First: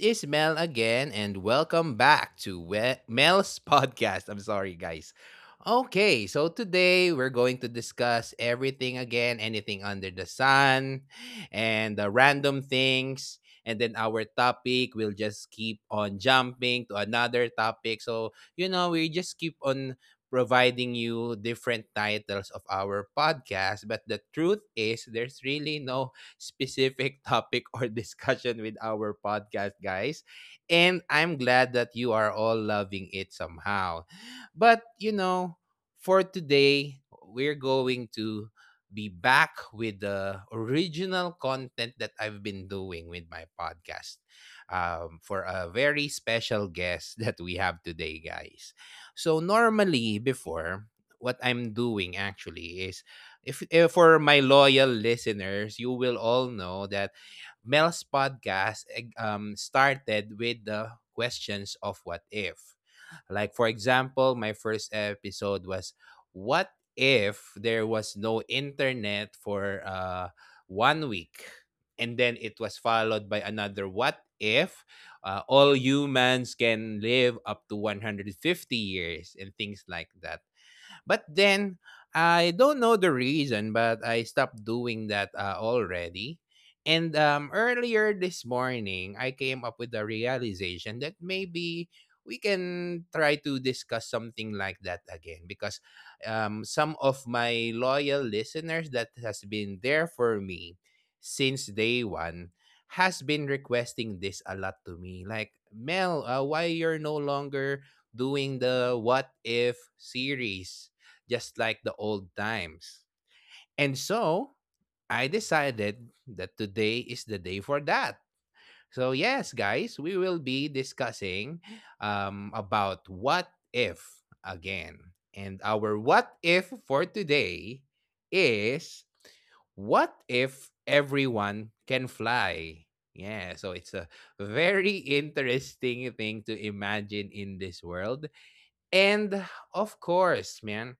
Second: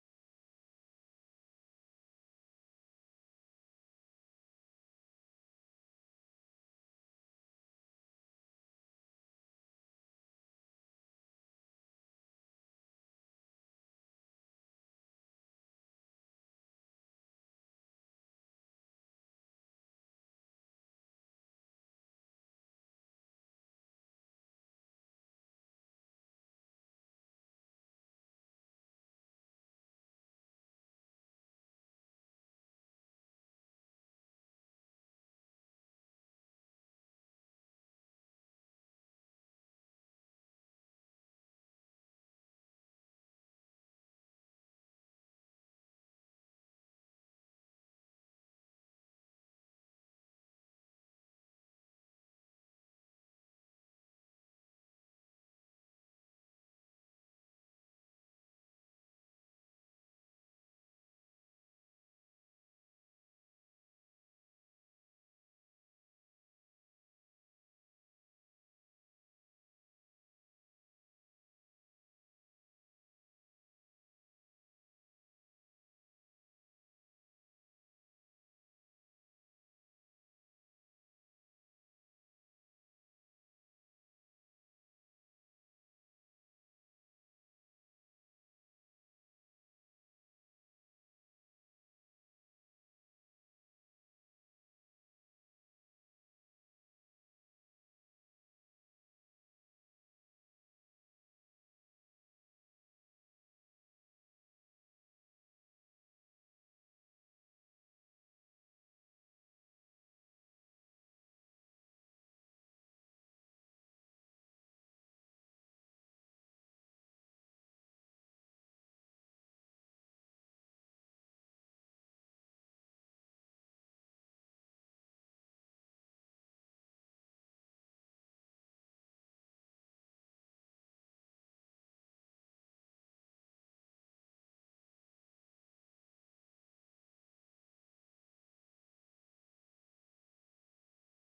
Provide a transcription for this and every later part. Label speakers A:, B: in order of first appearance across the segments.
A: is Mel again, and welcome back to Mel's podcast. I'm sorry, guys. Okay, so today we're going to discuss everything again, anything under the sun, and the random things. And then our topic will just keep on jumping to another topic. So, you know, we just keep on providing you different titles of our podcast. But the truth is, there's really no specific topic or discussion with our podcast, guys. And I'm glad that you are all loving it somehow. But, you know, for today, we're going to be back with the original content that I've been doing with my podcast for a very special guest that we have today, guys. So, normally, before, what I'm doing actually if for my loyal listeners, you will all know that Mel's podcast started with the questions of what if. Like, for example, my first episode was what if there was no internet for 1 week? And then it was followed by another what if all humans can live up to 150 years and things like that. But then I don't know the reason, but I stopped doing that already. And earlier this morning, I came up with the realization that maybe we can try to discuss something like that again because some of my loyal listeners that has been there for me since day one has been requesting this a lot to me, like, Mel, why you're no longer doing the what if series just like the old times. And so I decided that today is the day for that. So yes, guys, we will be discussing about what if again. And our what if for today is what if everyone can fly? Yeah, so it's a very interesting thing to imagine in this world. And of course, man,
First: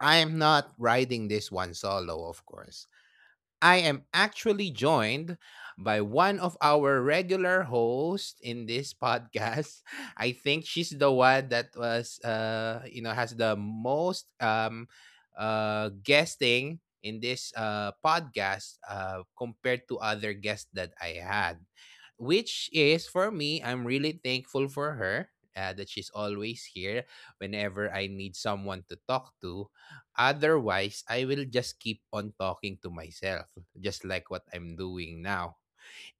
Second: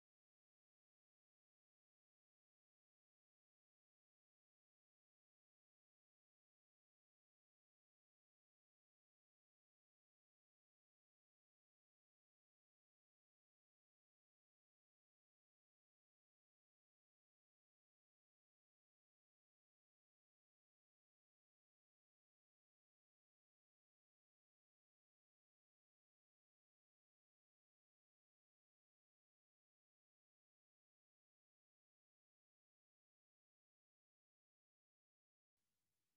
A: I am not riding this one solo, of course. I am actually joined by one of our regular hosts in this podcast. I think she's the one that was, you know, has the most guesting in this podcast compared to other guests that I had, which, is for me, I'm really thankful for her. That she's always here whenever I need someone to talk to. Otherwise, I will just keep on talking to myself, just like what I'm doing now.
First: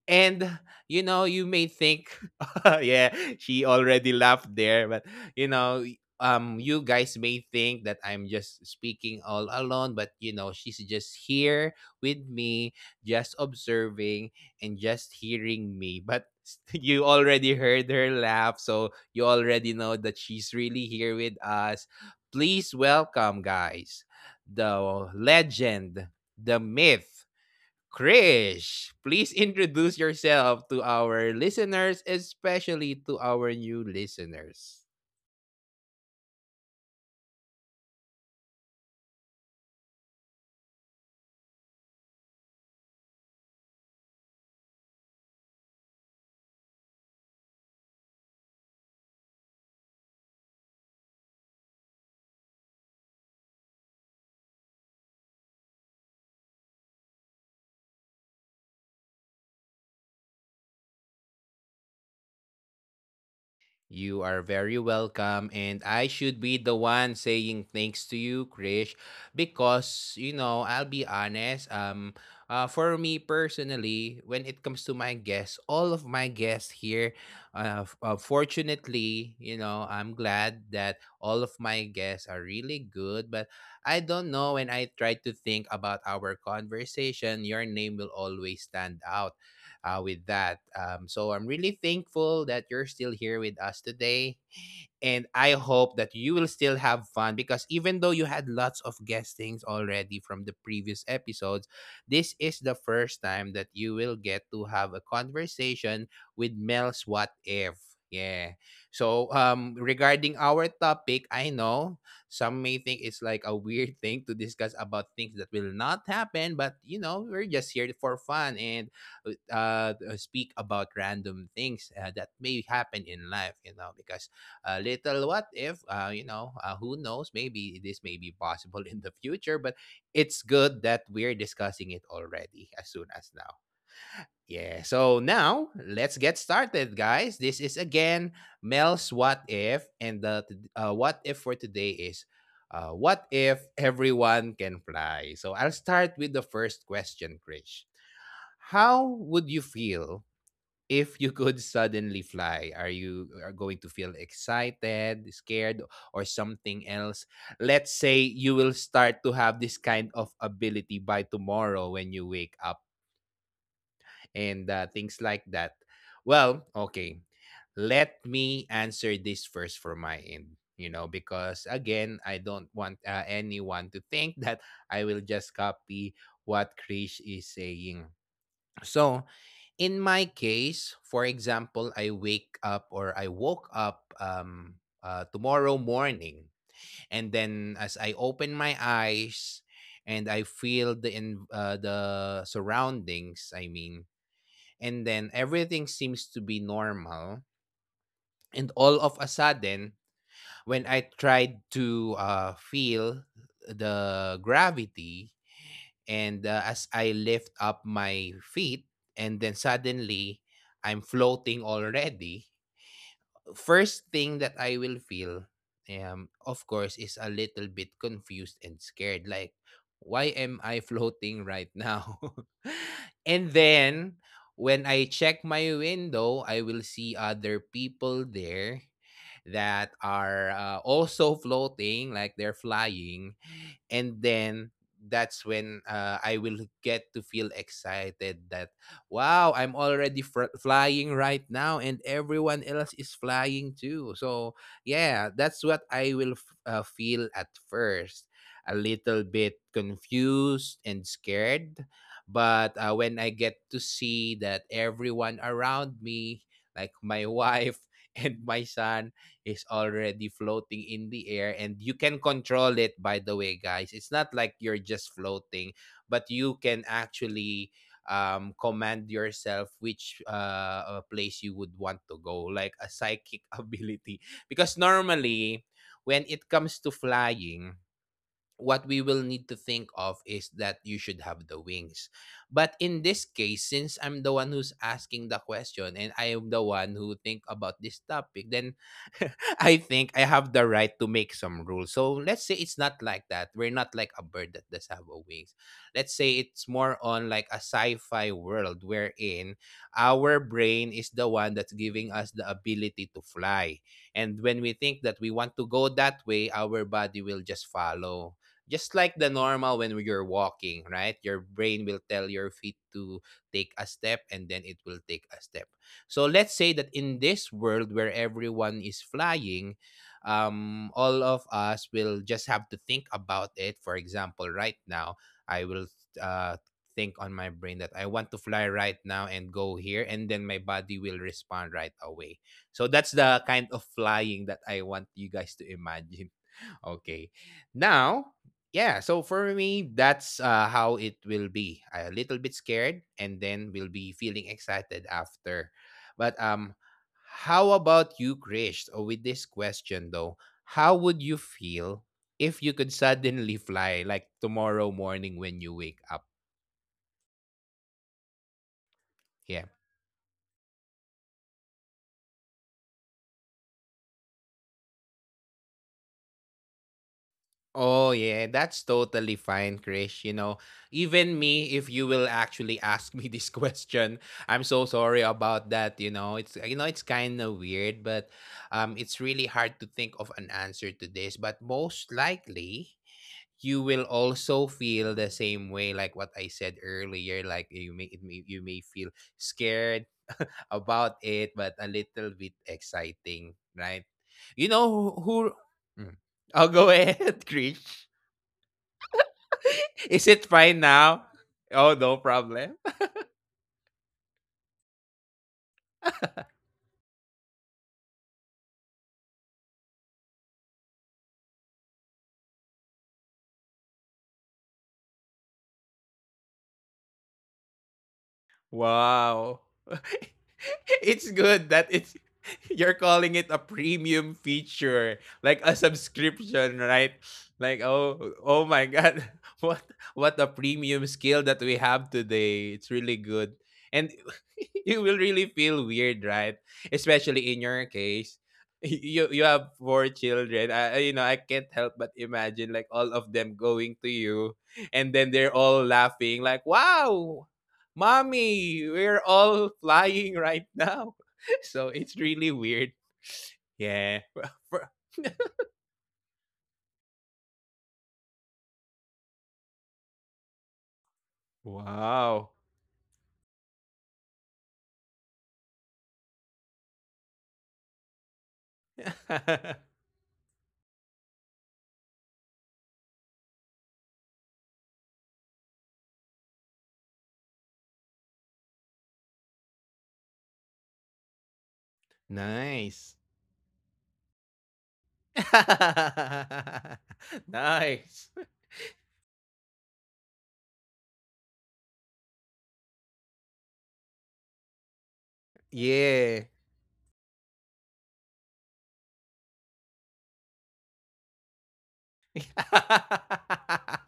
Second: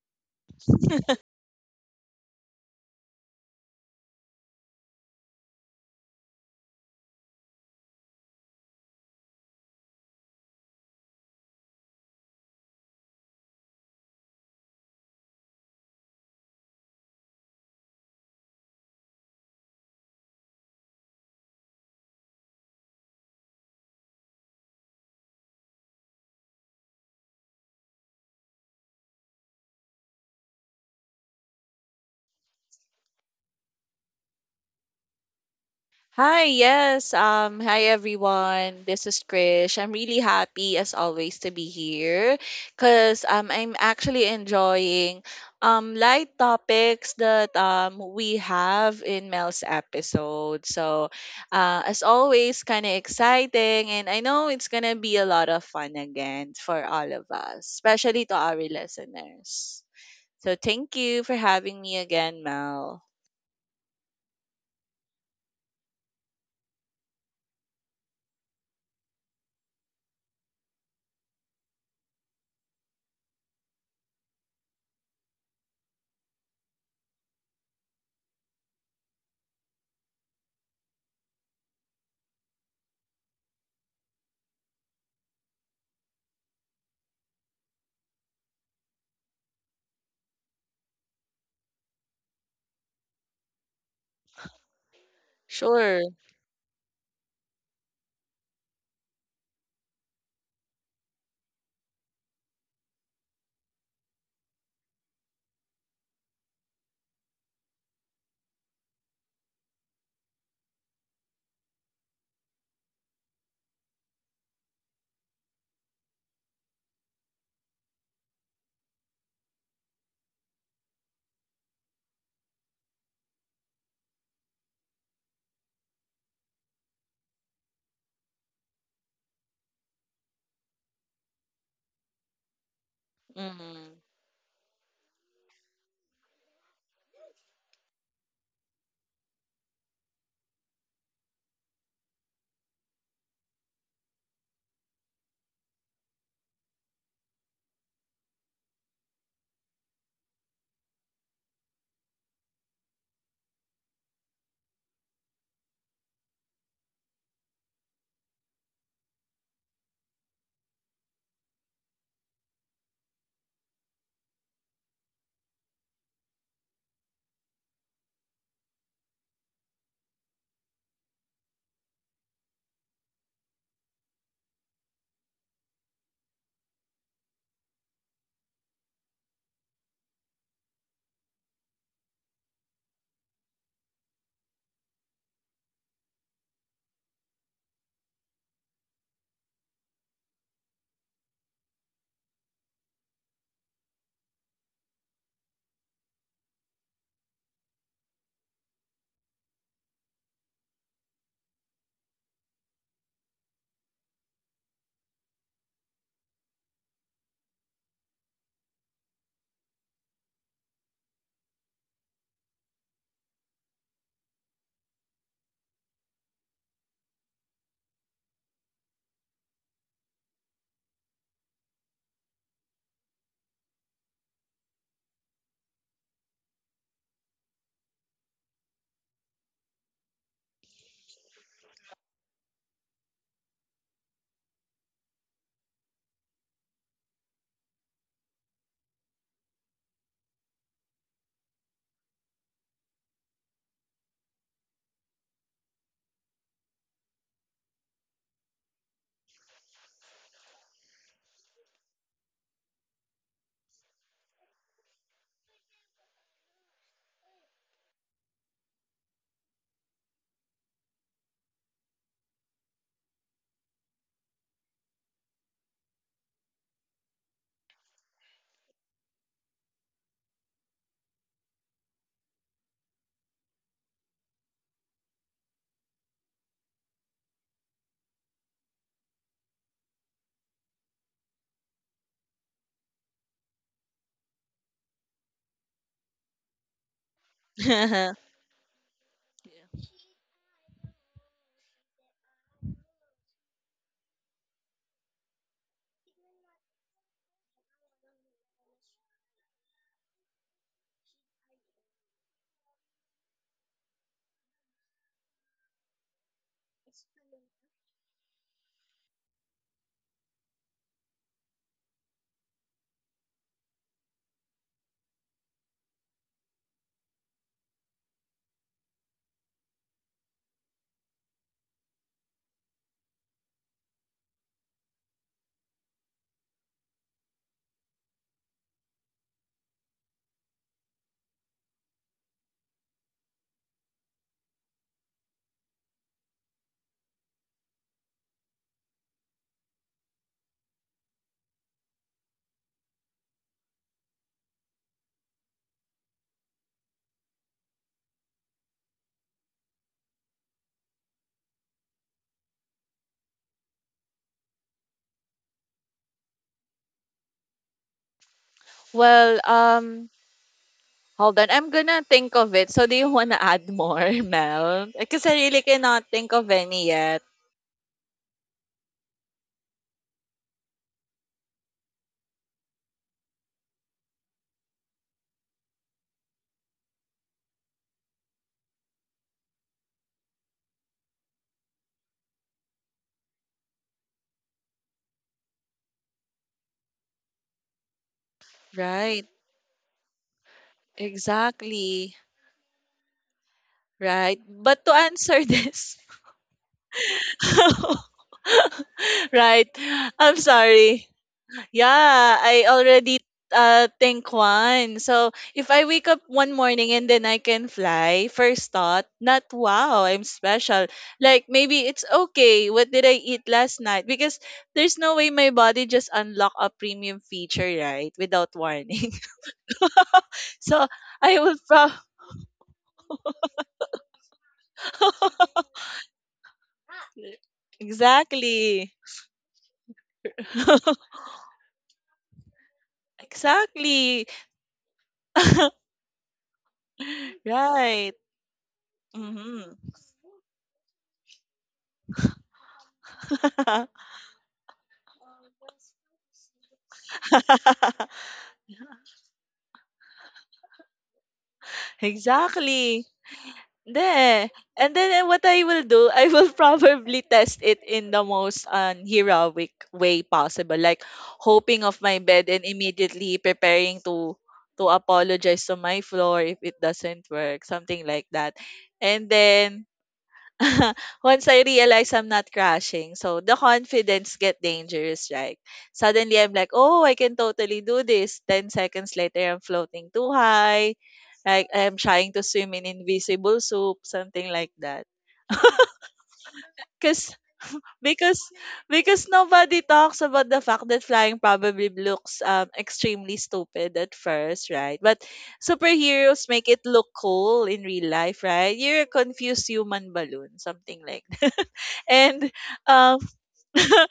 A: And you know, you may think, yeah, she already laughed there, but you know, you guys may think that I'm just speaking all alone, but you know, she's just here with me, just observing and just hearing me. But you already heard her laugh, so you already know that she's really here with us. Please welcome, guys, the legend, the myth. Krish, please introduce yourself to our listeners, especially to our new listeners.
B: Hi, yes. Hi everyone. This is Krish. I'm really happy as always to be here because I'm actually enjoying light topics that we have in Mel's episode. So as always kind of exciting, and I know it's gonna be a lot of fun again for all of us, especially to our listeners. So thank you for having me again, Mel.
A: You are very welcome, and I should be the one saying thanks to you, Krish, because you know I'll be honest. For me personally, when it comes to my guests, all of my guests here, fortunately, you know, I'm glad that all of my guests are really good. But I don't know, when I try to think about our conversation, your name will always stand out with that. So I'm really thankful that you're still here with us today. And I
B: Sure.
A: hope that you will still have fun because even though you had lots of guestings already from the previous episodes, this is the first time that you will get to have a conversation with Mel's What If. Yeah. So regarding our topic, I know some may think it's like a weird thing to discuss about things that will not happen, but you know, we're just here for fun and speak about random things that may happen in life, you know, because a little what if you know who knows, maybe this may be possible in the future, but it's good that we're discussing it already as soon as now.
B: Hmm.
A: Yeah, so now let's get started, guys. This is again Mel's What If, and the what if for today is what if everyone can fly? So I'll start with the first question, Krish. How would you feel if you could suddenly fly? Are you are going to feel excited, scared, or something else? Let's say you will start to have this kind of ability by tomorrow when you wake up and things like that. Well, okay. Let me answer this first for my end, you know, because again, I don't want anyone to think that I will just copy what Krish is saying. So, in my case, for example, I wake up, or I woke up tomorrow morning, and then as I open my eyes and I feel the surroundings, I mean, and then everything seems to be normal, and all of a sudden, when I tried to feel the gravity and as I lift up my feet and then suddenly I'm floating already, first thing that I will feel, um, of course, is a little bit confused and scared, like, why am I floating right now? And then when I check my window, I will see other people there that are also floating, like they're flying. And then that's when I will get to feel excited that, wow, I'm already flying right now, and everyone else is flying too. So, yeah, that's what I will feel at first, a little bit confused and scared. But when I get to see that everyone around me, like my wife and my son, is already floating in the air. And you can control it, by the way, guys. It's not like you're just floating, but you can actually command yourself which place you would want to go, like a psychic ability, because normally when it comes to flying, what we will need to think of is that you should have the wings. But in this case, since I'm the one who's asking the question and I am the one who think about this topic, then I think I have the right to make some rules. So let's say it's not like that. We're not like a bird that does have a wings. Let's say it's more on like a sci-fi world wherein our brain is the one that's giving us the ability to fly. And when we think that we want to go that way, our body will just follow, just like the normal when you're walking, right? Your brain will tell your feet to take a step and then it will take a step. So let's say that in this world where everyone is flying, all of us will just have to think about it. For example, right now, I will uh, think on my brain that I want to fly right now and go here, and then my body will respond right away. So that's the kind of flying that I want you guys to imagine. Okay. Now, yeah, so for me, that's how it will be. A little bit scared and then we'll be feeling excited after. But how about you, Krish? Oh, with this question though, how would you feel if you could suddenly fly like tomorrow morning when you wake up?
B: Well,
A: Yeah.
B: hold on. I'm gonna think of it. So do you wanna add more, Mel? Because I really cannot think of any yet.
A: Oh yeah, that's totally fine, Krish. You know, even me, if you will actually ask me this question, I'm so sorry about that. You know, it's, you know, it's kind of weird, but it's really hard to think of an answer to this. But most likely, you will also feel the same way, like what I said earlier. Like, you may, it may you may feel
B: Right.
A: scared about it, but a
B: Exactly.
A: little bit exciting, right?
B: Right.
A: You know
B: But to
A: who? Who?
B: answer this,
A: Mm. Oh, go ahead, Krish.
B: right.
A: Is
B: I'm
A: it fine
B: sorry.
A: now? Oh, no
B: Yeah, I
A: problem.
B: already think one. So if I wake up one morning and then I can fly, first thought, not wow, I'm special. Like maybe it's okay. What did I eat last night? Because there's no way my body just unlock a premium feature, right? Without warning.
A: Wow.
B: So
A: It's
B: I will
A: good that
B: probably
A: it's you're calling it a premium feature, like a subscription, right? Like, oh my
B: exactly.
A: god, what what a premium skill that we have today. It's really good. And
B: Exactly.
A: you will really feel weird, right? Especially in your
B: right.
A: case. You have
B: Mm-hmm.
A: 4 children. You know, I can't help but imagine like all of them going to you and then they're all laughing, like, wow, Mommy, we're all flying right now. So it's really weird.
B: exactly.
A: Yeah.
B: There.
A: For-
B: And then what I will do, I will probably test it in the most heroic way possible, like hoping off my bed
A: Wow.
B: and immediately preparing to apologize to my floor if it doesn't work, something like that. And then once I realize I'm not crashing, so the confidence get dangerous, right? Suddenly I'm like, oh, I can totally do this. 10 seconds later, I'm floating too high, like I'm trying to swim in
A: Nice.
B: invisible soup, something like that. Cause
A: Nice.
B: because because nobody talks about the fact that flying probably looks extremely stupid at first, right? But
A: Yeah.
B: superheroes make it look cool in real life, right? You're a confused human balloon, something like and um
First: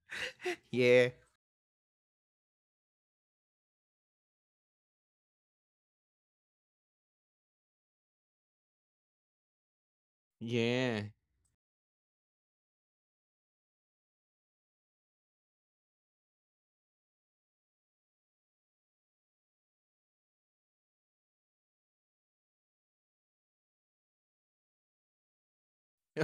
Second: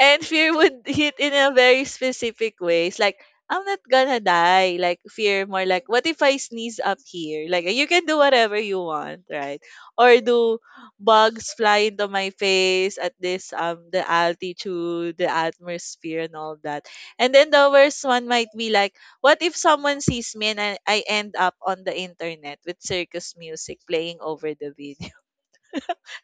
B: and fear would
A: Yeah.
B: hit in a very specific ways like I'm not gonna die, like fear more like, what if I sneeze up here? Like you can do whatever you want, right? Or do
A: Yeah.
B: bugs fly into my face at this the altitude, the atmosphere, and all that? And then the worst one might be like, what if someone sees me and I end up on the internet with circus music playing over the video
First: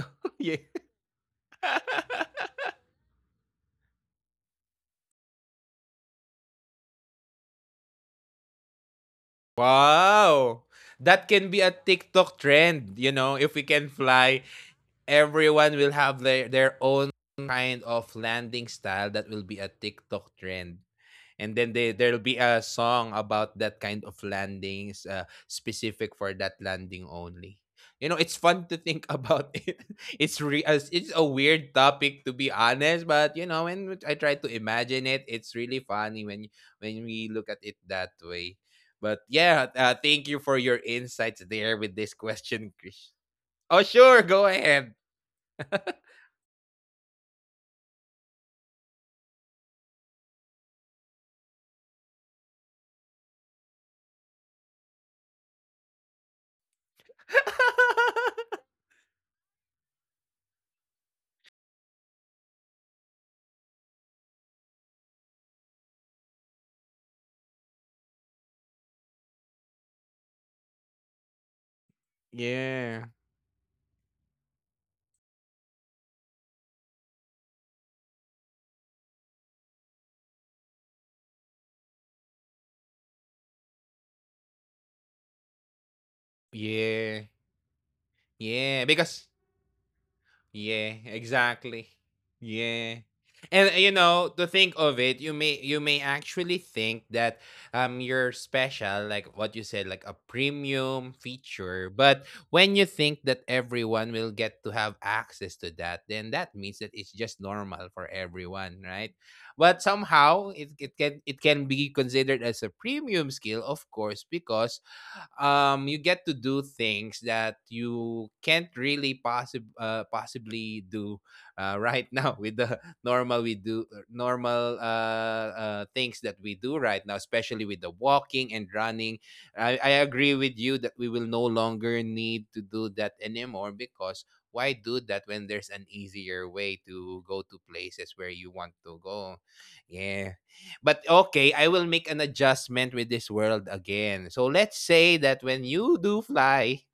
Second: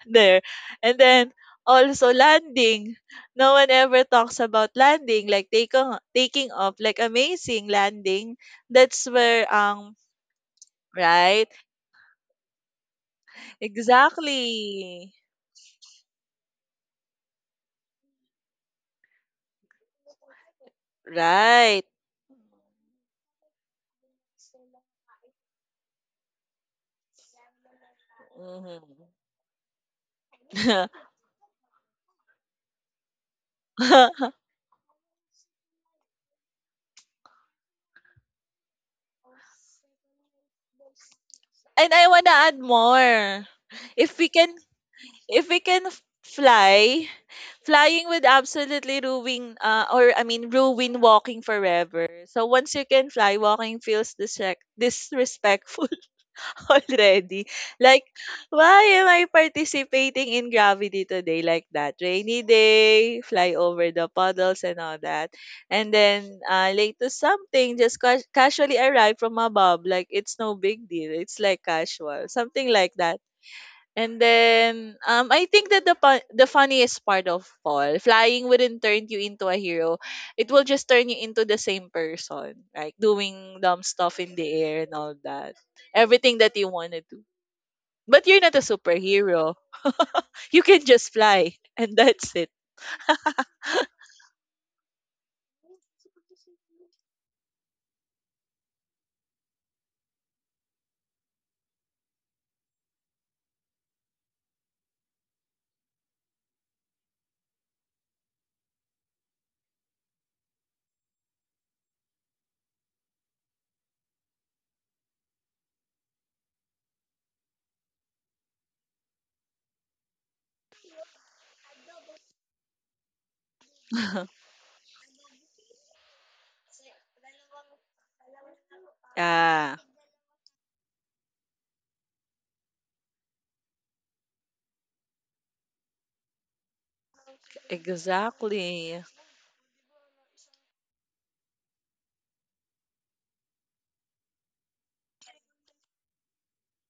B: there.
A: Yeah.
B: And then also landing. No one ever talks about landing, like take on, taking off, like amazing landing. That's where
A: Wow! That
B: right
A: can be a TikTok trend, you know, if we can fly,
B: exactly
A: everyone will have their own kind of landing style that will be a TikTok trend. And then
B: right.
A: there'll be a song about that kind of landings specific for that landing only. You know, it's fun to
B: Mhm.
A: think about it. It's a weird topic to be honest, but you know, when
B: and
A: I try to imagine it, it's really funny when we look at it that way. But yeah, thank you for your insights there with
B: I
A: this
B: wanna add
A: question, Chris.
B: more.
A: Oh,
B: If
A: sure,
B: we
A: go
B: can,
A: ahead.
B: if we can f- fly, flying would absolutely ruin, or I mean, ruin walking forever. So once you can fly, walking feels disrespectful already. Like, why am I participating in gravity today like that? Rainy day, fly over the puddles and all that. And then late to something, just casually arrive from above. Like, it's no big deal. It's like casual. Something like
A: yeah
B: that. And then I think that the funniest part of all, flying wouldn't turn you into a hero. It will just turn you into the same person, like doing dumb stuff in the air and all that. Everything that you want to
A: yeah
B: do. But you're not a
A: yeah. Because
B: superhero. You can
A: Yeah,
B: just fly
A: exactly.
B: and that's it.
A: Yeah. And you know, to think of it, you may actually think that you're special, like what you said, like a premium feature. But when you think that everyone will get to have access to that, then that means that it's just normal for everyone, right? But somehow it can be considered as a premium skill, of course, because you get to do things that you can't really possibly do right now with the normal we do normal things that we do right now, especially with the walking and running.
B: Yeah.
A: I agree with you that we will no longer need to do that anymore, because why do that when there's an easier way to go to places where you
B: Exactly.
A: want to go? Yeah. But okay, I will make an adjustment with this world again. So let's say that when you do fly,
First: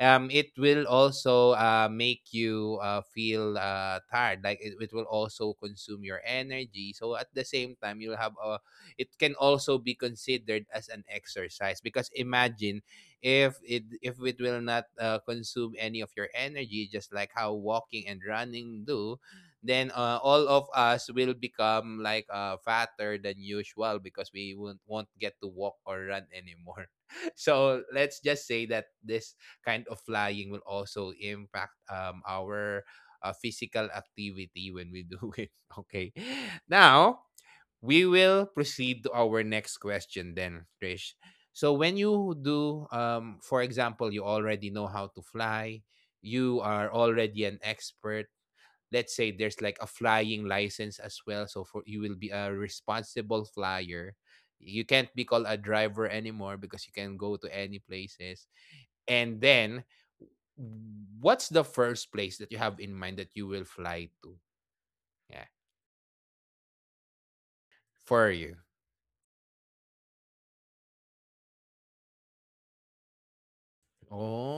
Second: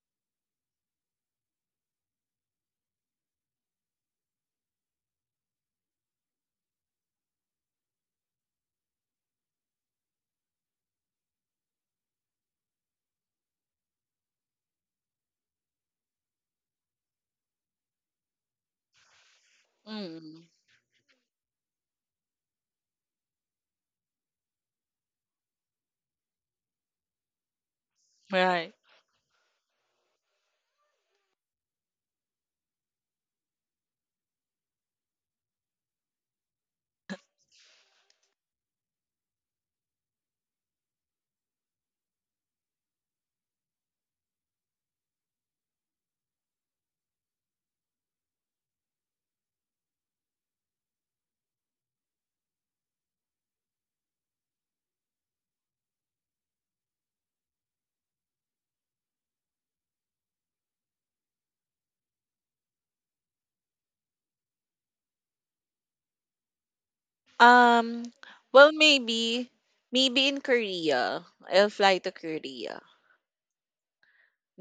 A: it will also make you feel tired. Like it will also consume your energy. So at the same time, you'll have a. It can also be considered as an exercise, because imagine if it will not consume any of your energy, just like how walking and running do, then all
B: Mm,
A: of us will become like fatter than usual because we won't get to walk or run anymore. So let's just say
B: right.
A: that this kind of flying will also impact our physical activity when we do it. Okay. Now, we will proceed to our next question then, Trish. So when you do, for example, you already know how to fly, you are already an expert. Let's say there's like a flying license as well, so for you will be a responsible flyer. You can't be called a driver anymore because you can go to any places. And then, what's the first place that you have in mind that you will fly to? Yeah,
B: Um
A: for you.
B: well maybe in Korea. I'll fly to Korea.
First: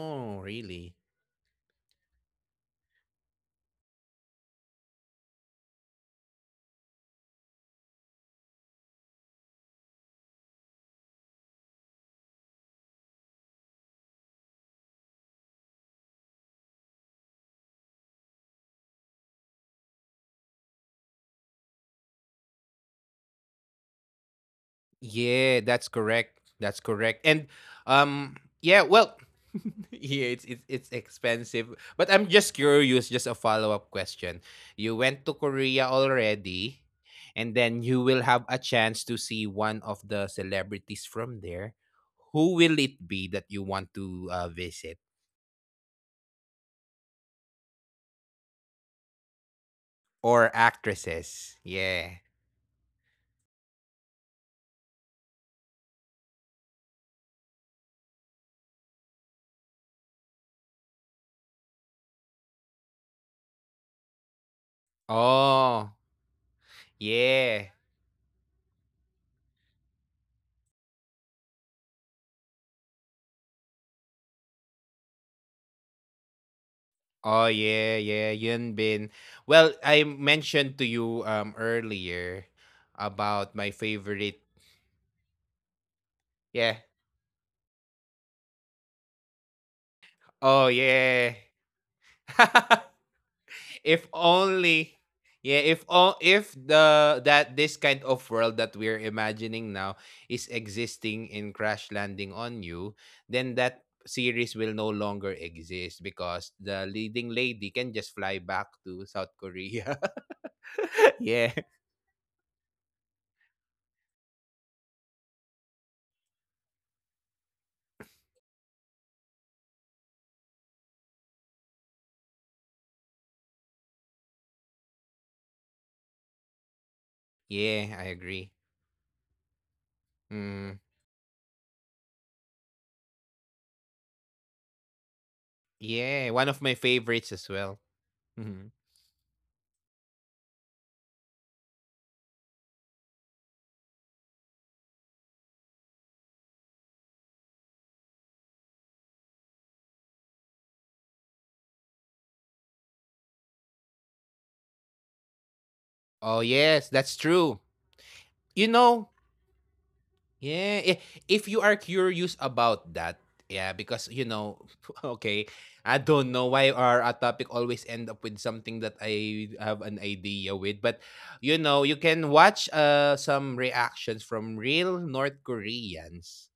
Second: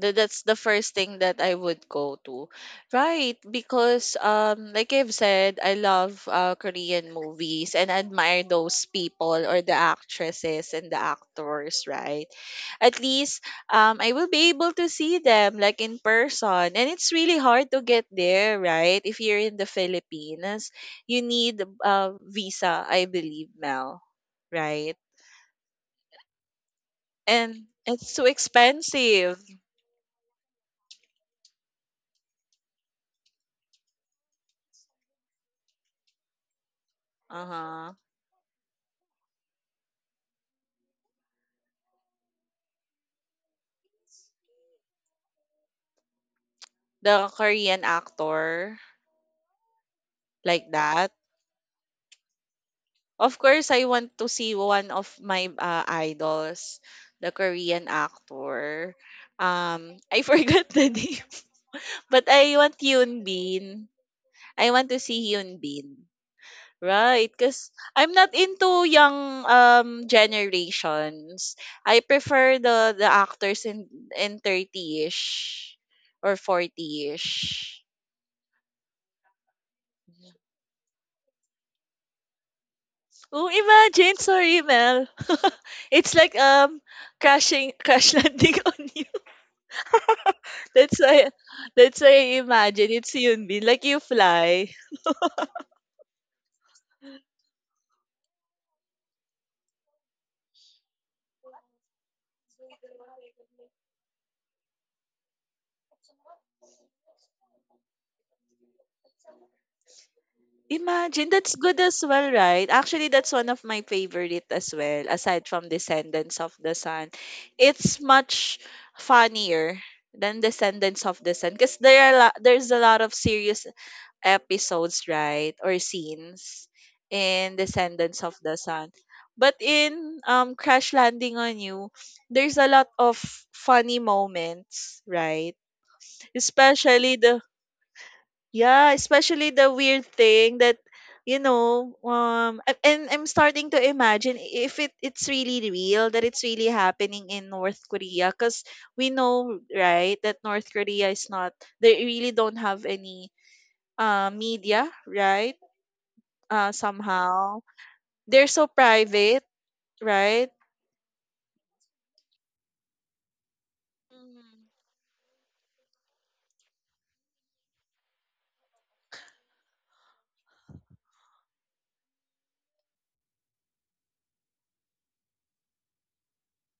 B: That's the first
A: really?
B: thing that I would go to. Right, because like I've said, I love Korean movies and admire those people or the actresses and the actors, right? At least I will be able to see them like in person. And it's really hard to get there, right? If you're in the Philippines, you need a visa, I believe now, right?
A: Yeah, that's correct. That's correct. And
B: And it's so
A: um yeah, well,
B: expensive.
A: yeah, it's it's expensive. But I'm just curious, just a follow-up question. You went to Korea already, and then
B: Uh-huh.
A: you will have a chance to see one of the celebrities from there. Who will it be that you want to visit,
B: The Korean actor
A: or
B: like that.
A: actresses? Yeah.
B: Of course, I want to see one of my idols, the Korean actor. I forgot the name, but I want Yoon Bin. I want to see Yoon
A: Oh,
B: Bin. Right,
A: yeah.
B: because I'm not into young generations. I prefer the actors in 30ish or
A: Oh
B: 40ish.
A: yeah, yeah, Yun Bin. Well, I mentioned to you earlier
B: Oh,
A: about my
B: imagine,
A: favorite.
B: sorry, Mel. It's like
A: Yeah.
B: crashing crash landing on you.
A: Oh
B: That's why
A: yeah.
B: that's why I imagine it's Yunbin. Like you
A: If
B: fly.
A: only. Yeah, if all if the that this kind of world that we're imagining now is existing in Crash Landing on You, then that series will no longer exist because the leading lady can just fly back to South Korea.
B: Imagine that's
A: Yeah.
B: good as well, right? Actually, that's one of my favorite as well, aside from Descendants of the Sun. It's much funnier than Descendants of the Sun because there's a lot of serious episodes, right, or scenes in
A: Yeah, I
B: Descendants of the
A: agree.
B: Sun. But in Crash
A: Mm.
B: Landing on You, there's a lot of funny moments, right?
A: Yeah, one of my
B: Especially the
A: favorites as well.
B: yeah,
A: Mhm.
B: especially the weird thing that and I'm starting to imagine if it's really real that it's really happening in North Korea, cuz we know, right, that North Korea is not, they really don't have any media, right?
A: Oh, yes, that's
B: Somehow.
A: true.
B: They're so
A: You know,
B: private, right?
A: yeah, if you are curious about that, yeah, because you
B: Mhm.
A: know, okay, I don't know why our a topic always end up with something that I have an idea with, but you know, you can watch some reactions from real North Koreans,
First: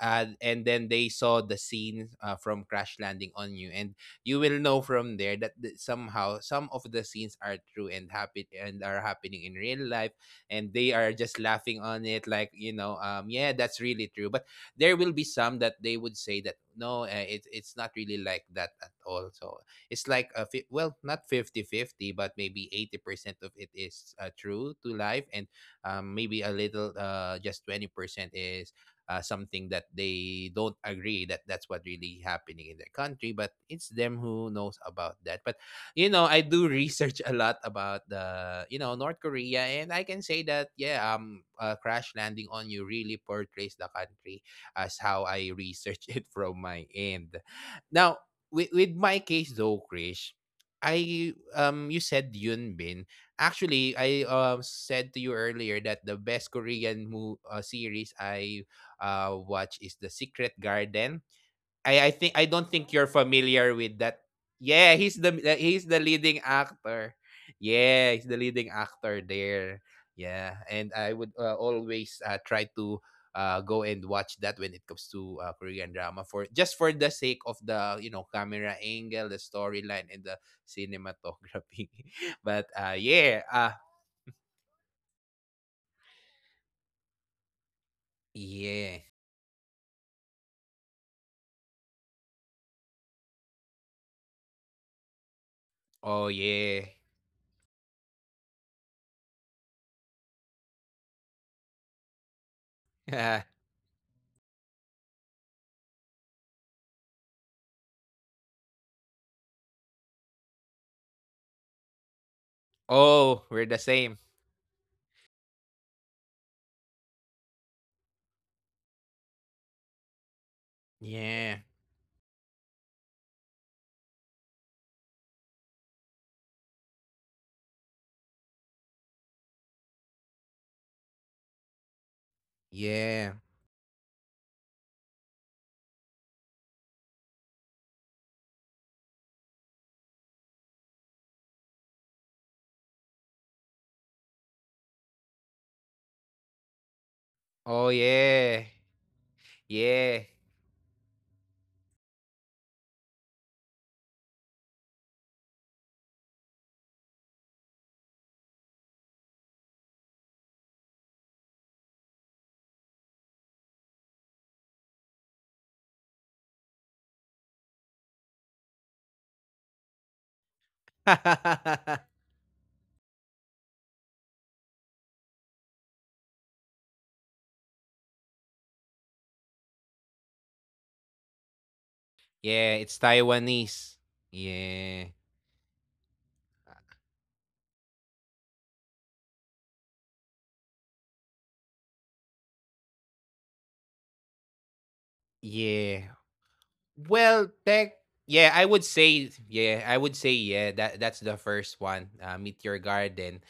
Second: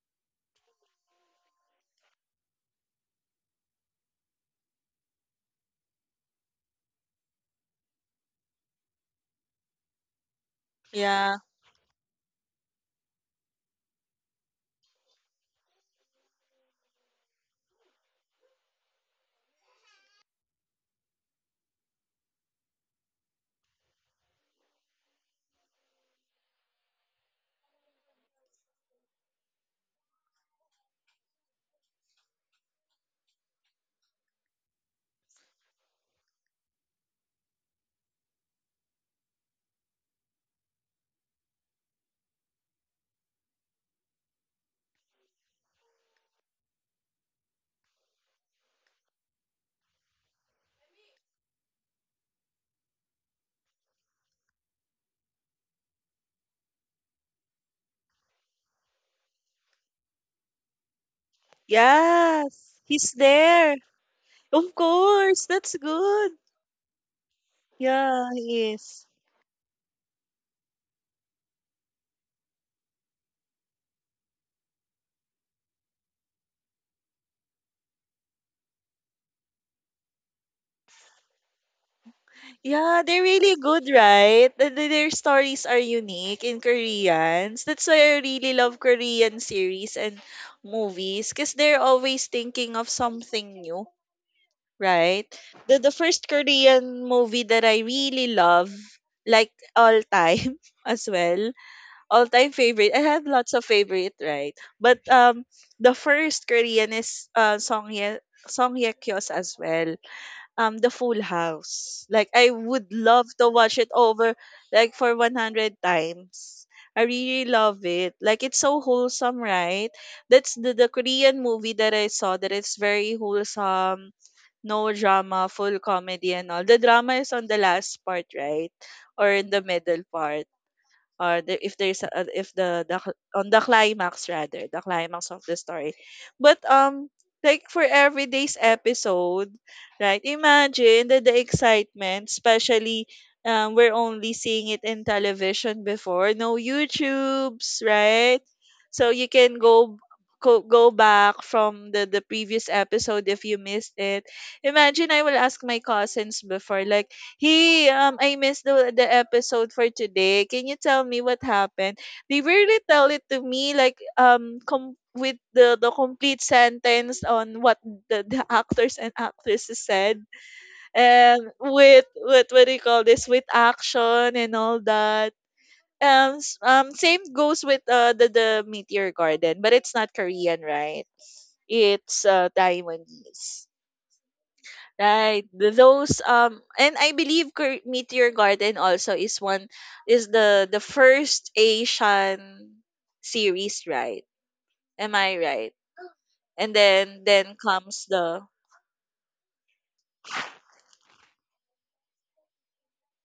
A: and then they saw the scene from Crash Landing on You, and you will know from there that somehow some of the scenes are true and happy and are happening in real life, and they are just
B: Yeah.
A: laughing on it, like you know, yeah, that's really true. But there will be some that they would say that no, it's not really like that at all. So it's like a well, not 50 50, but maybe 80% of it is true to life, and maybe a little, just 20% is something that they don't agree that that's what really happening in their country, but it's them who knows about that. But you know, I do research a lot about the you know North Korea, and I can say that yeah, Crash Landing on You really portrays the country as how I research it from my end. Now, with my case though, Krish, I you said Yun Bin. Actually, I said to you earlier that the best Korean series I watch is The Secret Garden. I don't think
B: Yes.
A: you're
B: He's
A: familiar with
B: there.
A: that.
B: Of
A: Yeah,
B: course.
A: he's
B: That's
A: the leading
B: good.
A: actor. Yeah, he's the
B: Yeah,
A: leading
B: he
A: actor
B: is.
A: there. Yeah, and I would always try to go and watch that when it comes to Korean drama for just for the sake of the you know camera angle, the storyline, and the cinematography. But
B: Yeah, they're really good, right? Their stories are unique in Koreans. That's why I really love
A: yeah,
B: Korean series and movies, because they're always thinking of something new, right? The
A: oh
B: first
A: yeah,
B: Korean movie that I really love, like all time as well, all time favorite. I have lots of favorite, right? But the first Korean is Song Hye Kyo's as well. The Full House. Like I would love
A: oh
B: to
A: we're the
B: watch it
A: same.
B: over like for 100 times. I really love it. Like it's so wholesome, right? The Korean
A: Yeah.
B: movie that I saw that is very wholesome, no drama, full comedy and all. The drama is on the last part, right? Or in the middle part or the, if there's a, if the cl-
A: Yeah.
B: on the climax rather the climax of the story, but like for every day's episode, right? Imagine the excitement, especially we're only seeing it in television before, no
A: Oh,
B: youtubes, right?
A: yeah.
B: So you can go
A: Yeah.
B: go back from the previous episode if you missed it. Imagine I will ask my cousins before like, hey, I missed the episode for today. Can you tell me what happened? They rarely tell it to me, like with the complete sentence on what the actors and actresses said, and with what do you call this? With action and all that. Same goes with the Meteor Garden, but it's not Korean, right? It's
A: Yeah, it's
B: Taiwanese.
A: Taiwanese. Yeah.
B: Right. Those
A: Uh,
B: and I believe Meteor Garden also is one is the first Asian series, right? Am I right?
A: yeah.
B: And
A: Well,
B: then
A: tech.
B: comes
A: Yeah,
B: the
A: I would say yeah, I would say yeah. That that's the first one. Meteor Garden.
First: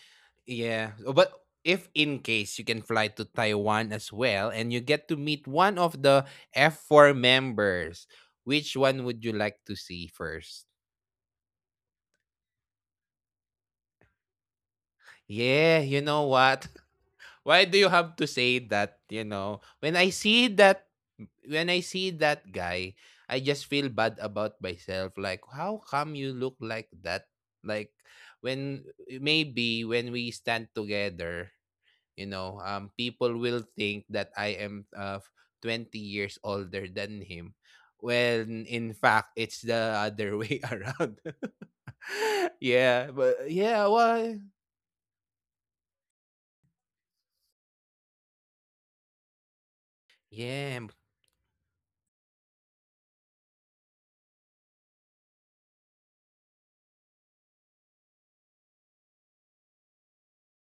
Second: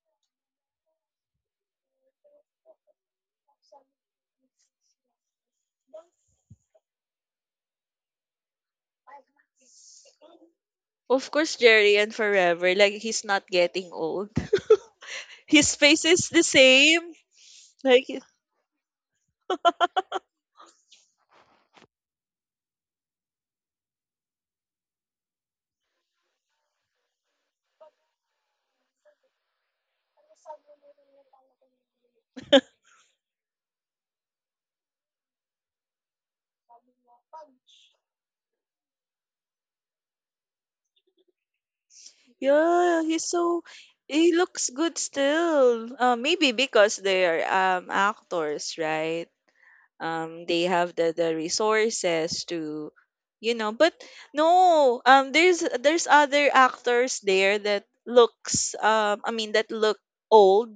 A: Yeah, oh, but if in case you can fly to Taiwan as well, and you get to meet one of the F4 members, which one would you like to see first?
B: of course Jerry and Forever. Like he's not getting old. His
A: Yeah, you
B: face
A: know
B: is the
A: what?
B: same.
A: Why do you
B: Like
A: have to say that, you know? When I see that when I see that guy, I just feel bad about myself. Like, how come you look like that? Like, when maybe when we stand together, you know, people will think that I am 20 years older than him. When in fact, it's the other way around.
B: yeah,
A: Yeah,
B: he's
A: but
B: so
A: yeah,
B: he
A: why?
B: looks good still. Maybe because they are actors, right? They
A: Yeah,
B: have the resources to you know but no there's other actors there that looks that look old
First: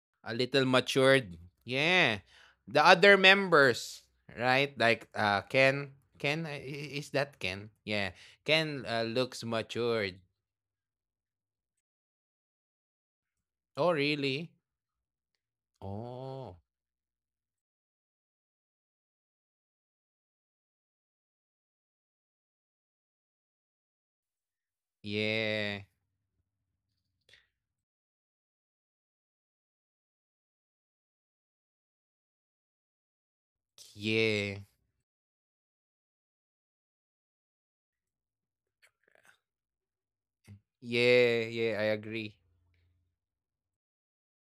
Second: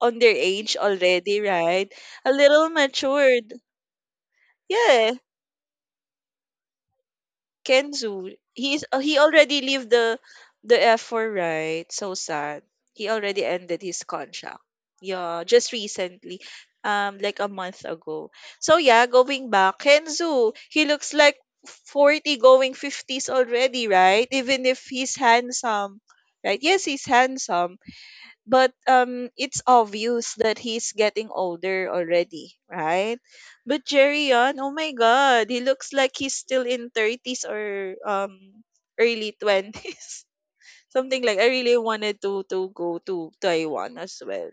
B: on their
A: a little
B: age
A: matured.
B: already, right?
A: Yeah.
B: A little
A: The other
B: matured.
A: members, right? Like
B: Yeah,
A: Ken, is that Ken? Yeah.
B: Kenzo, he's
A: Ken
B: he
A: Looks
B: already leave
A: matured.
B: the F4, right? So sad. He already ended
A: Oh,
B: his
A: really?
B: contract. Yeah, just recently.
A: Oh.
B: Like a month ago. So yeah, going back, Kenzo, he looks like 40 going 50s already, right? Even if he's
A: Yeah.
B: handsome. Right? Yes, he's handsome but it's obvious that he's getting older already, right? But Jerry
A: Yeah.
B: on, oh my god, he looks like he's still in 30s or early 20s. Something like,
A: Yeah,
B: I
A: yeah,
B: really
A: I
B: wanted
A: agree.
B: to go to Taiwan as well,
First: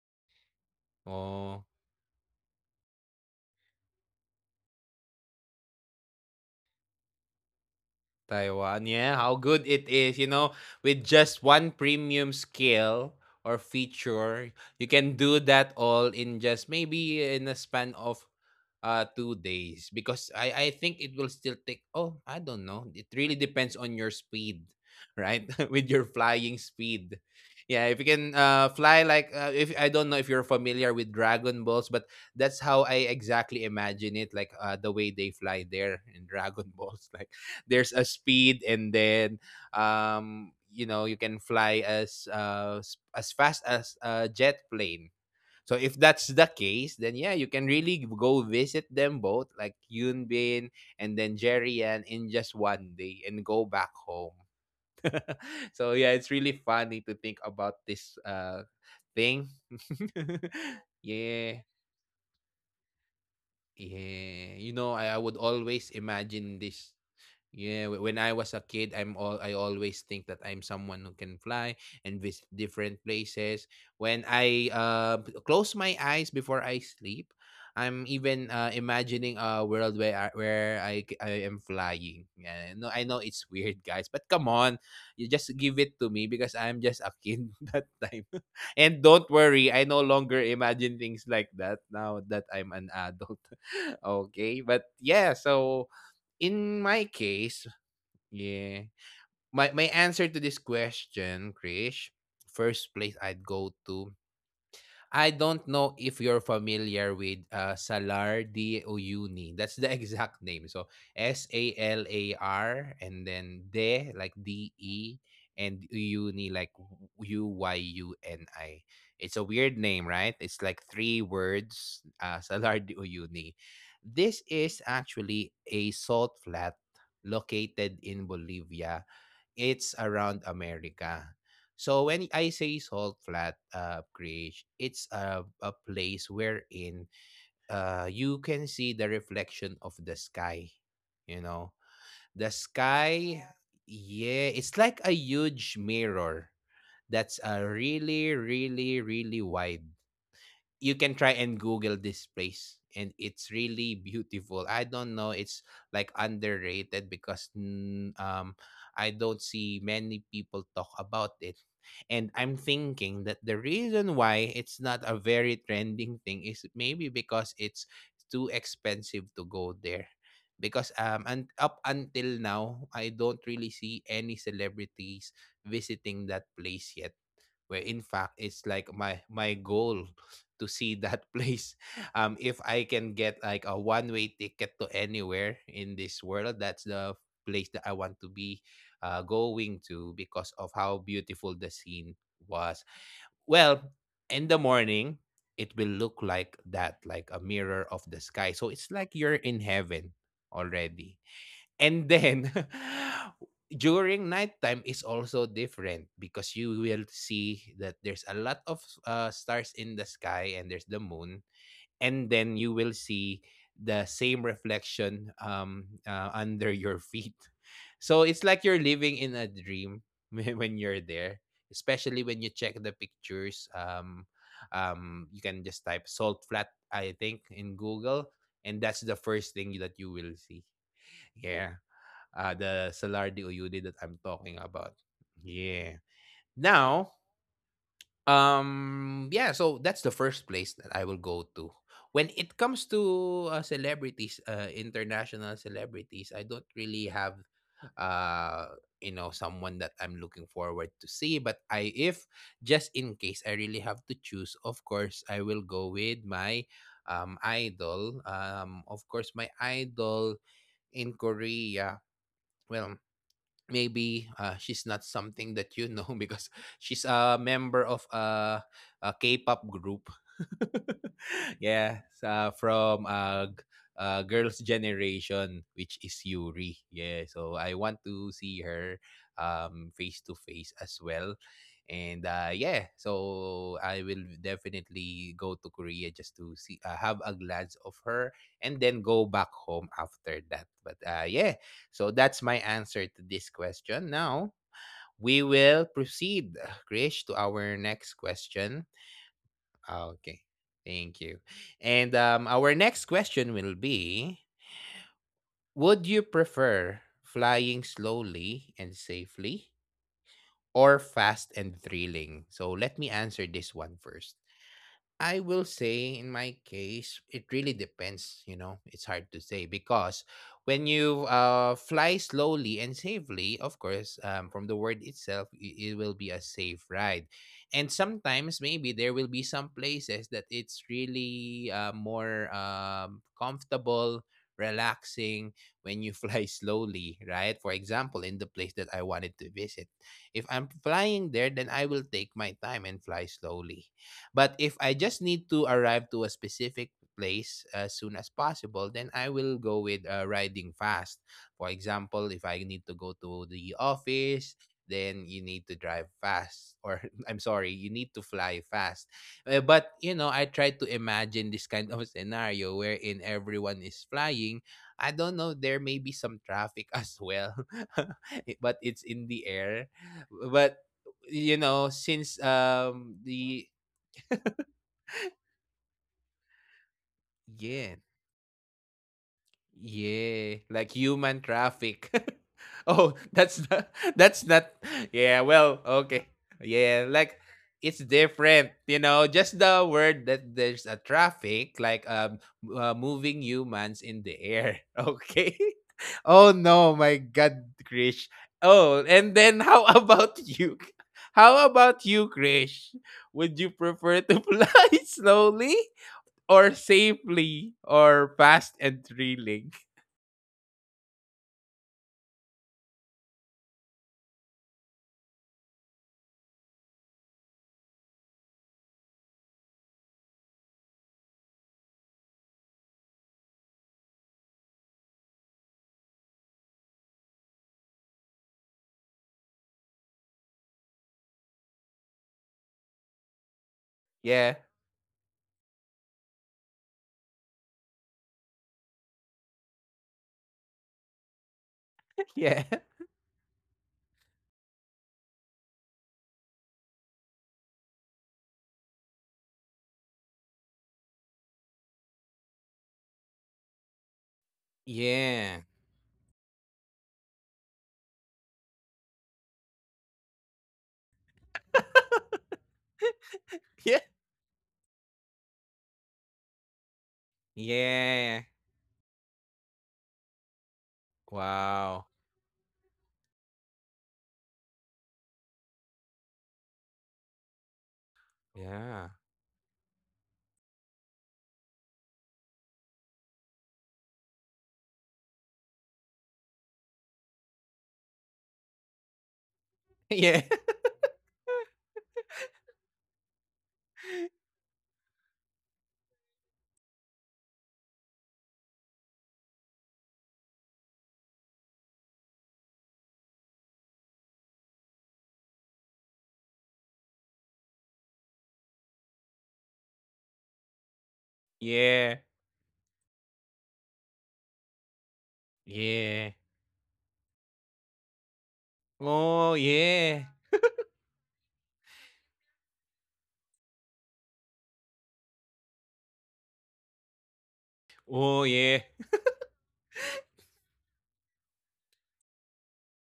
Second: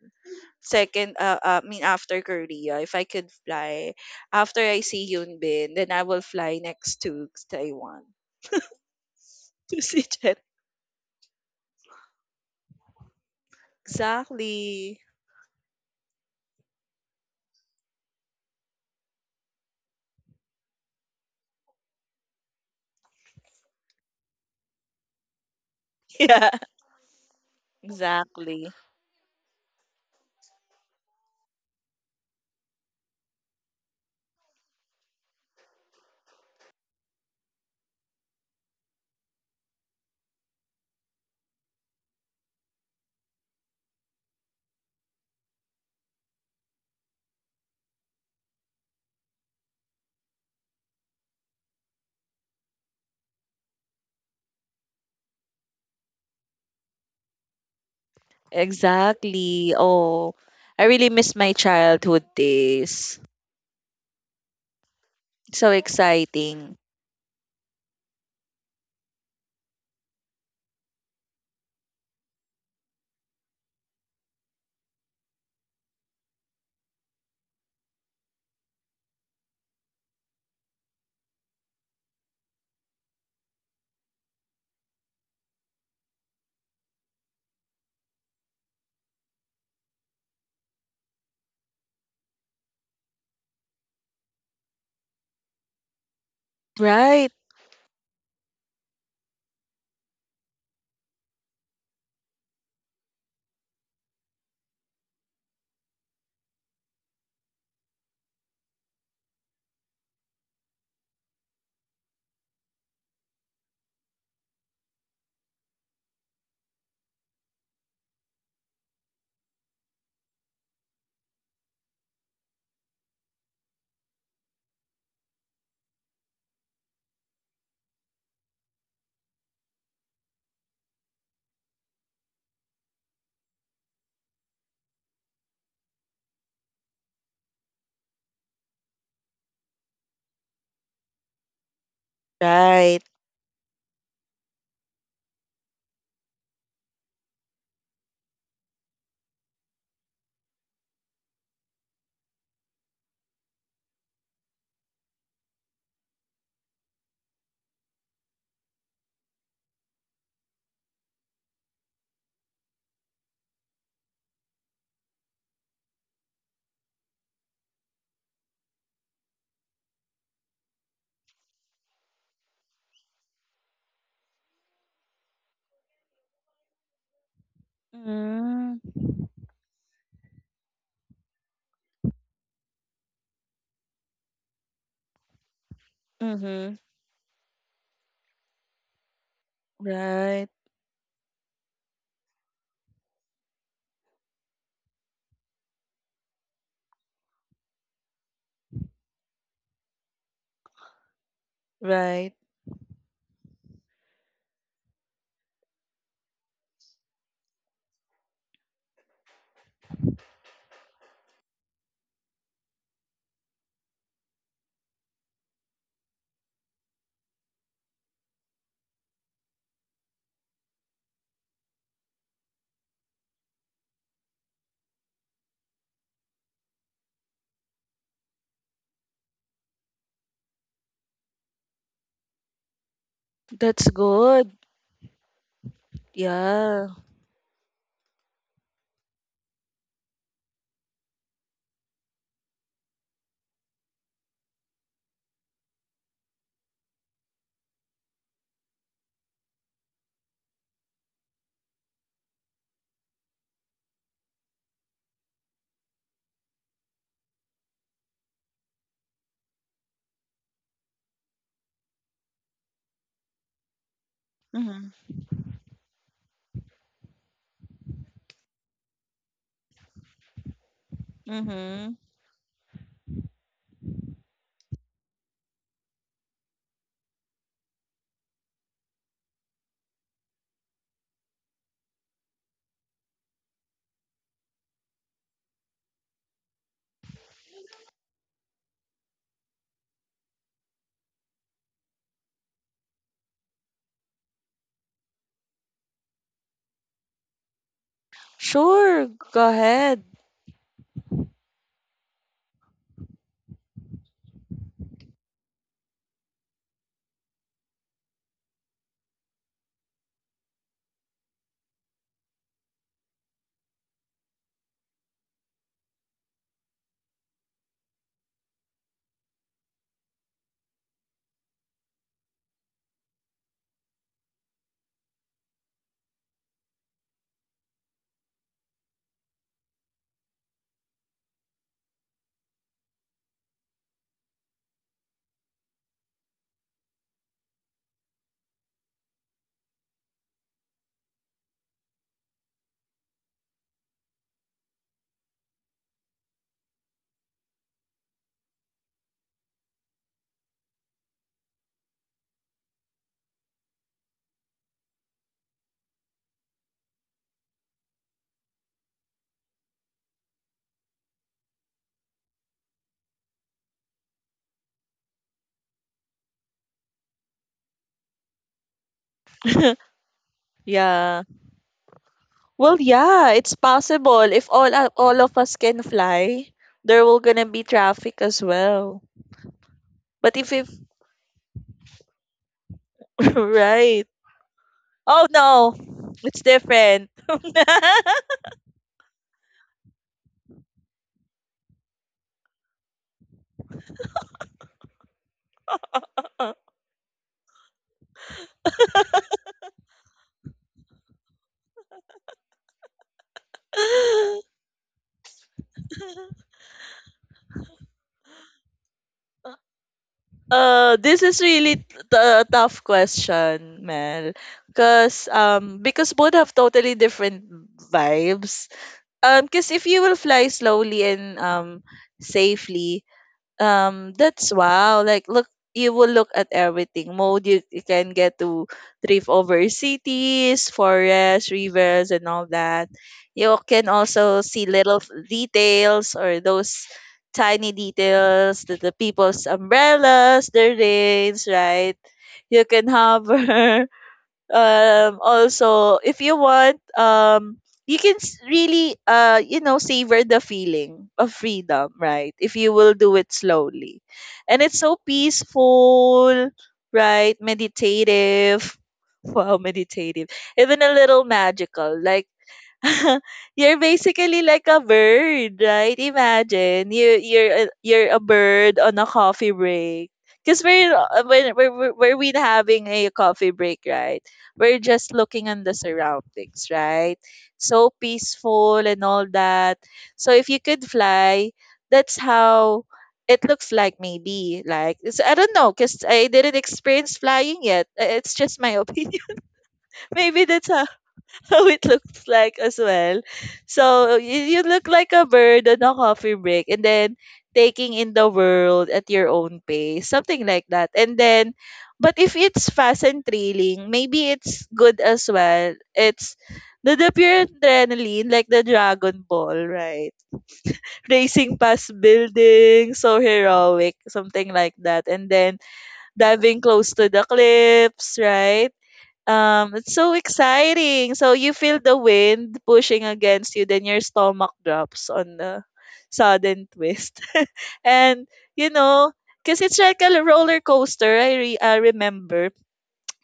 B: second
A: Oh,
B: after Korea. If I could fly, after I see Hyun Bin, then I will fly next to Taiwan.
A: Taiwan. Yeah, how good
B: To
A: it
B: see
A: is, you
B: Jet.
A: know, with just one premium skill or feature, you
B: Exactly.
A: can do that all in just maybe in a span of 2 days, because I think it will still take oh I don't know, it really depends on your speed, right? With your
B: Yeah.
A: flying speed. Yeah, if you can
B: Exactly.
A: fly like if I don't know if you're familiar with Dragon Balls, but that's how I exactly imagine it, like the way they fly there in Dragon Balls like there's a speed, and then you know you can fly as as fast as a jet plane. So if that's the case, then yeah, you can really go visit them both, like Yunbin and then Jerry, Jerian, in just one day and go back home. So yeah, it's really funny to think about this thing.
B: Exactly. Oh, I really miss my
A: Yeah,
B: childhood days.
A: yeah. You know, I would
B: So
A: always imagine
B: exciting.
A: this. Yeah, when I was a kid, I always think that I'm someone who can fly and visit different places. When I close my eyes before I sleep, I'm even imagining a world where I am flying. Yeah, no, I know it's weird, guys, but come on, you just give it to me because I'm just a kid that time. And don't worry, I no longer imagine things like that now that I'm an adult. Okay, but yeah, so in my
B: Right,
A: case, yeah. My answer to this question, Krish, first place I'd go to. I don't know if you're familiar with Salar de Uyuni. That's the exact name. So SALAR, and then de like DE, and Uyuni like UYUNI. It's a weird name, right? It's like three words. Salar de Uyuni. This is actually a salt flat located in Bolivia. It's around America. So when I say salt flat creation, it's a place wherein you can see the reflection of the sky. You know, the
B: right.
A: sky, yeah, yeah, it's like a huge mirror that's really, really, really wide. You can try and Google this place, and it's really beautiful. I don't know, it's like underrated because I don't see many people talk about it. And I'm thinking that the reason why it's not a very trending thing is maybe because it's too expensive to go there. Because and up until now, I don't really see any celebrities visiting that place yet where in fact
B: Mm,
A: it's like my goal to see that place. If I can get like a one way ticket to anywhere in this
B: mm-hmm.
A: world, that's the place that I want to be going to
B: Right,
A: because of how beautiful the scene was. Well, in the morning it will look like that, like a mirror of the sky, so it's like you're in heaven already. And
B: right.
A: then during nighttime is also different because you will see that there's a lot of stars in the sky and there's the moon, and then you will see the same reflection under your feet. So it's like you're living in a dream when you're there, especially when you check the pictures. You can just type salt flat I think in google and that's the first thing that you will see. Yeah, the Salar de
B: That's
A: Uyuni that I'm
B: good.
A: talking about. Yeah.
B: Yeah.
A: Now, yeah, so that's the first place that I will go to. When it comes to celebrities, international celebrities, I don't really have, uh, someone that I'm looking forward to see. But I, if just in case I really have to choose, of course, I will go with my idol. Of course, my idol in Korea. Well, maybe she's
B: Mm-hmm.
A: not something that you know because she's a member of a K-pop group.
B: Mm-hmm.
A: Yeah, from Girls' Generation, which is Yuri. Yeah, so I want to see her face to face as well. And yeah, so I will definitely go to Korea just to see, have a glance of her, and then go back home after that. But yeah, so that's my answer to this question. Now we will proceed, Krish, to our next question.
B: Sure, go ahead.
A: Ah, okay, thank you. And our next question will be, would you prefer flying slowly and safely or fast and thrilling? So let me answer this one first. I will say in my case, it really depends. You know, it's hard to say because when you fly slowly and safely, of course, from the word itself, it will be a safe ride. And sometimes maybe there will be some places that it's really more comfortable, relaxing when you fly slowly, right? For example, in the place that I wanted to visit. If I'm flying there, then I will take my time and fly slowly, but if I just need to arrive to a specific place as soon as possible, then I will go with riding fast. For example, if I need to go to the office, then you need to drive fast or I'm sorry, you need to fly fast. But you know, I try to imagine this kind of scenario wherein everyone is flying. I don't know, there may be some traffic as well, but it's in the air. But
B: Yeah.
A: you know, since
B: Well, yeah, it's
A: the.
B: possible. If all all of us can fly, there will gonna be
A: Yeah.
B: traffic as well. But if
A: Yeah. Like human traffic. Oh, that's not,
B: right,
A: that's not.
B: oh
A: Yeah,
B: no,
A: well, okay.
B: it's different.
A: Yeah, like it's different, just the word that there's a traffic like moving humans in the air. Okay? Oh no, my god, Krish. Oh, and then how about you? How about you, Krish? Would you prefer to fly slowly or safely or fast and thrilling?
B: This is really a tough question, Mel. Cause Because both have totally different vibes. Cause if you will fly slowly and safely, that's wow like look you will look at everything mode you can get to drift over cities, forests, rivers, and all that. You can also see
A: Yeah.
B: little details, or those tiny details, the people's umbrellas, their rains, right? You
A: Yeah.
B: can hover also if you want you can really you know savor the feeling of freedom, right? If you will do it slowly, and it's so
A: Yeah.
B: peaceful, right? Meditative. Wow, meditative, even a little magical, like you're
A: Yeah.
B: basically like a bird, right? Imagine you're you're a
A: Yeah.
B: bird on a coffee break. Cause we're when we're
A: Wow.
B: we having a coffee break, right? We're just looking on the surroundings, right? So peaceful and all
A: Yeah.
B: that. So if you could fly, that's how it looks like. Maybe like it's, I don't know, cause I didn't experience flying yet. It's just my opinion. Maybe
A: Yeah.
B: that's how how it looks like as well. So you look like a bird on a coffee break and then taking in the world at your own pace, something like that. But if it's fast and thrilling, maybe it's good as well. It's the pure adrenaline, like the Dragon Ball, right? Racing past
A: Yeah.
B: buildings, so heroic, something like that. And then
A: Yeah.
B: diving close to the cliffs, right?
A: Oh
B: It's so
A: yeah.
B: exciting. So you feel the wind pushing against you, then your stomach drops on the sudden twist. And
A: Oh
B: you
A: yeah.
B: know, because it's like a roller coaster. I remember.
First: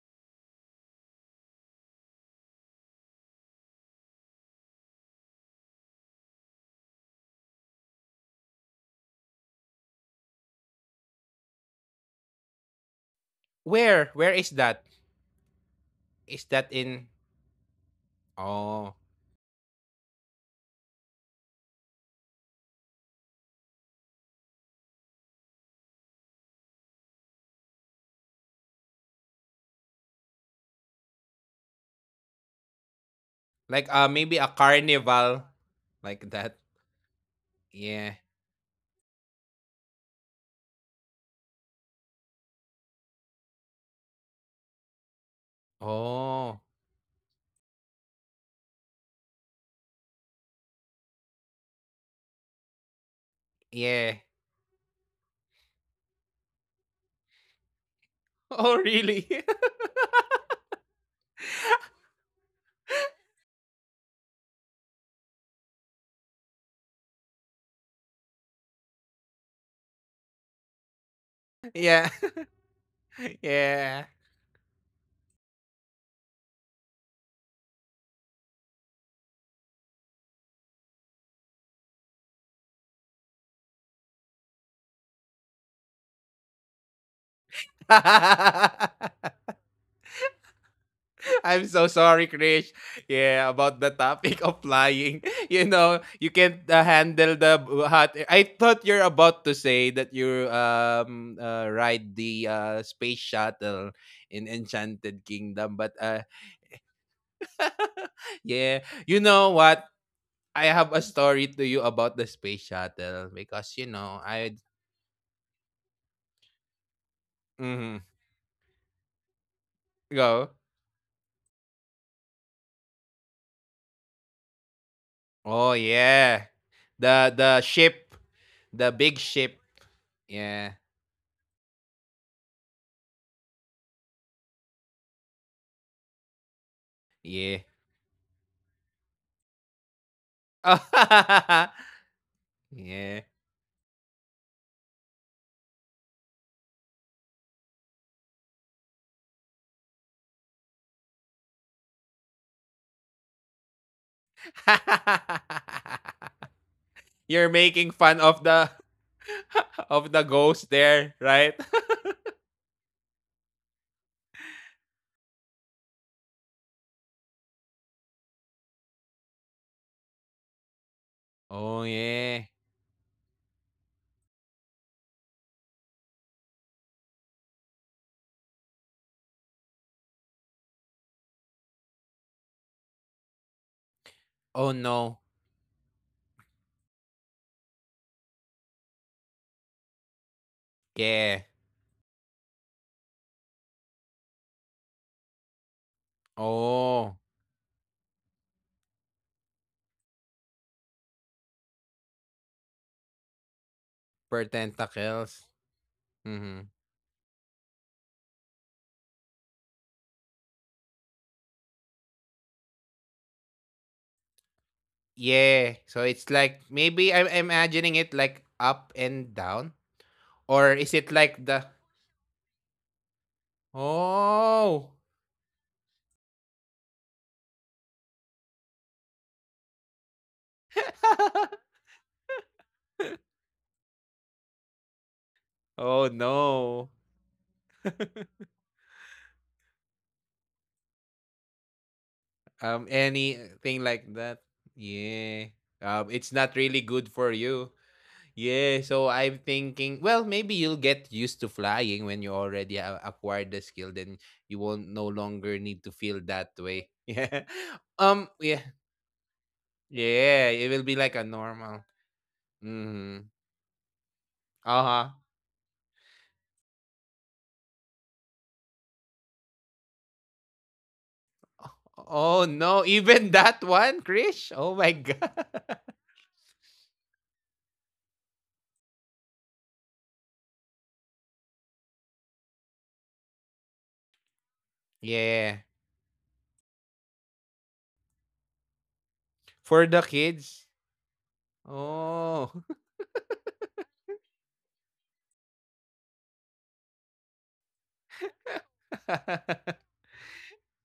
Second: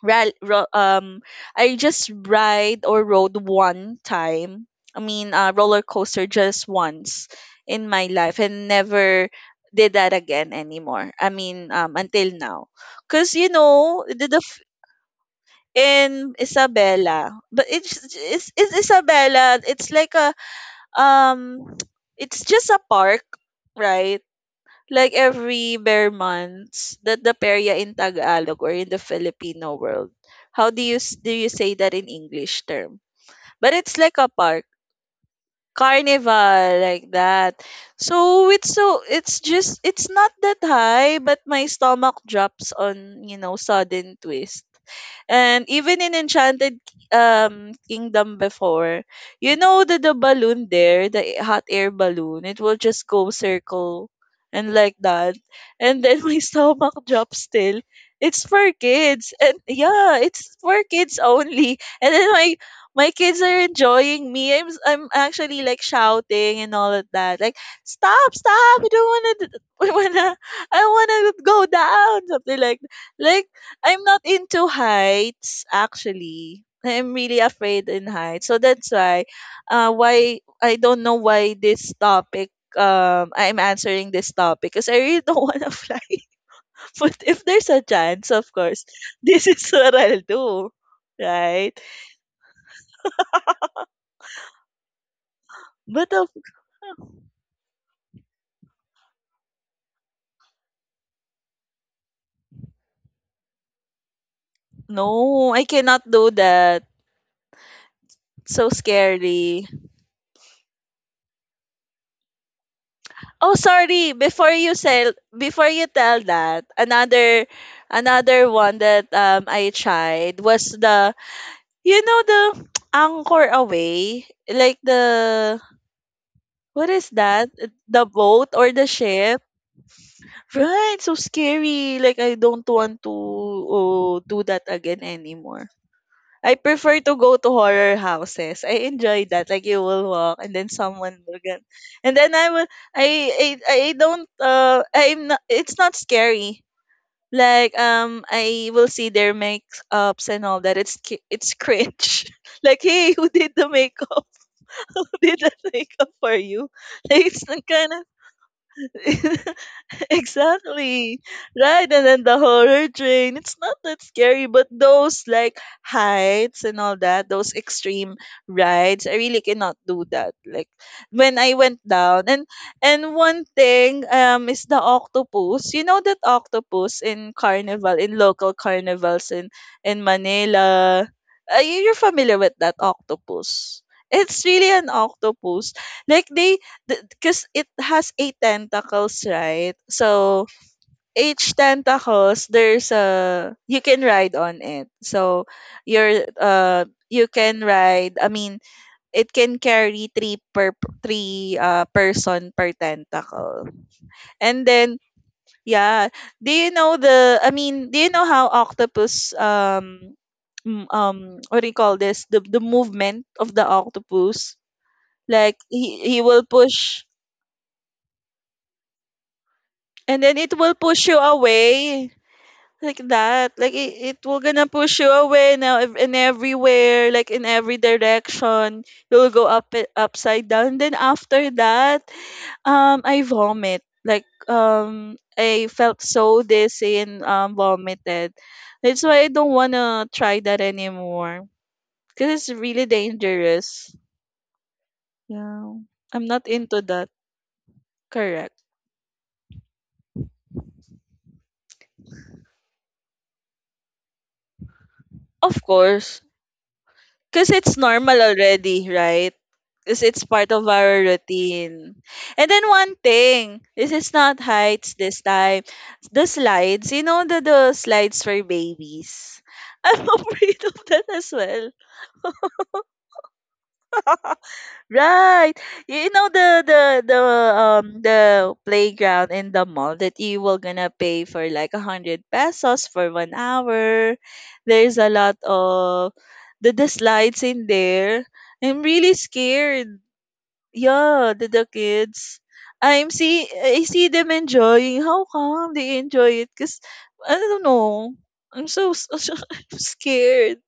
B: Ra- ro- um, I just ride or rode one time. I mean, roller coaster just once in my life, and never did that again anymore. I mean, until now, because you know
A: Where?
B: the,
A: Where
B: the
A: is that?
B: in
A: Is that in.
B: Isabela. But it's in
A: Oh.
B: Isabela, it's like a um it's just a park, right? Like every bare months that the perya in Tagalog or in the Filipino world. How do you say that in English term? But
A: Like
B: it's
A: uh,
B: like a
A: maybe a
B: park,
A: carnival like that.
B: carnival like that.
A: Yeah.
B: It's not that high, but my stomach drops on sudden twist. And even in
A: Oh.
B: enchanted kingdom before, you know the balloon there, the hot air balloon, it will just go circle
A: Yeah.
B: and like that, and then my stomach drops still. It's for
A: Oh, really?
B: kids, and yeah, it's for kids only. And then my kids are enjoying me. I'm actually like shouting and all of that. Like, stop, stop! I don't wanna, I wanna go
A: Yeah.
B: down. Something like, like I'm
A: Yeah.
B: not into heights actually. I'm really afraid in heights, so that's why I don't know why this topic. I'm answering this topic because I really don't want to fly. But if there's a chance, of course, this is what I'll do,
A: I'm
B: right?
A: so sorry, Krish. Yeah, about the topic of flying. You know,
B: But of
A: you can't handle the b- hot air. I thought you're about to say that you ride the space shuttle in Enchanted
B: No, I
A: Kingdom, but
B: cannot
A: uh,
B: do that. So
A: yeah, you know
B: scary.
A: what? I have a story to you about the space shuttle
B: Oh,
A: because you
B: sorry.
A: know I.
B: Before you tell that, another,
A: Mm,
B: another one that I tried
A: go.
B: was the, you know the anchor away, like the
A: Oh yeah,
B: what is
A: the
B: that?
A: the
B: The
A: ship,
B: boat or
A: the
B: the
A: big
B: ship?
A: ship. Yeah,
B: Right. So scary. Like I don't want to do that again anymore. I prefer to go
A: yeah.
B: to horror houses. I enjoy that. Like you will walk and then someone will get, and then I will I
A: Yeah.
B: I don't I'm not it's not scary. Like I will see their makeups and all that. It's cringe. Like, hey, who did the makeup? Who did the makeup for you? Like,
A: You're
B: it's
A: making
B: kind
A: fun of the
B: of
A: of the ghost there,
B: exactly.
A: right?
B: Right. And then the horror train. It's not that scary, but those like heights and all that, those extreme rides, I really cannot do that. Like when I
A: Oh
B: went down,
A: yeah.
B: and one thing is the octopus. You know that octopus in carnival, in local carnivals in Manila. You're familiar with that octopus. It's
A: Oh
B: really an
A: no.
B: octopus. Like they, because it has eight tentacles, right? So
A: Yeah.
B: each tentacles, there's a you can ride on it. So
A: Oh,
B: you can ride. I mean, it can carry three person per tentacle,
A: per
B: and then
A: tentacles.
B: yeah.
A: Mm-hmm.
B: Do you know the? I mean, do you know how octopus what do you call this? The movement of the octopus.
A: Yeah.
B: Like
A: So
B: he
A: it's
B: he
A: like
B: will
A: maybe
B: push.
A: I'm imagining it like up and down,
B: And then
A: or
B: it
A: is
B: will
A: it
B: push you
A: like the.
B: away like that. Like it will gonna
A: Oh?
B: push you away now in everywhere, like in every direction. You'll go up, it upside down. Then after that, I vomit. Like I
A: Oh
B: felt so
A: no.
B: dizzy and vomited. That's why I don't wanna try that anymore. Cause it's really
A: Anything like
B: dangerous.
A: that? Yeah.
B: Yeah,
A: It's
B: I'm
A: not
B: not
A: really
B: into
A: good
B: that.
A: for you.
B: Correct.
A: Yeah, so I'm thinking, well, maybe you'll get used to flying when you already have acquired the skill, then you won't no longer
B: Of
A: need to feel
B: course.
A: that way. Yeah.
B: Because it's normal
A: Yeah.
B: already, right? Because it's
A: Yeah,
B: part
A: it
B: of
A: will be like
B: our
A: a normal.
B: routine. And then one
A: Mm-hmm.
B: thing, this is not heights
A: Uh-huh.
B: this time. The slides, you know the slides for babies. I'm afraid of that as well.
A: Oh no, even that one, Krish? Oh my god.
B: Right. You know the playground in the mall that you will gonna pay for like 100 pesos for 1 hour. There's a lot
A: Yeah.
B: of the slides in there. I'm really
A: For the
B: scared.
A: kids.
B: Yeah, the
A: Oh.
B: kids. I see them enjoying. How come they enjoy it? Cause I don't know. I'm so, so, so I'm scared.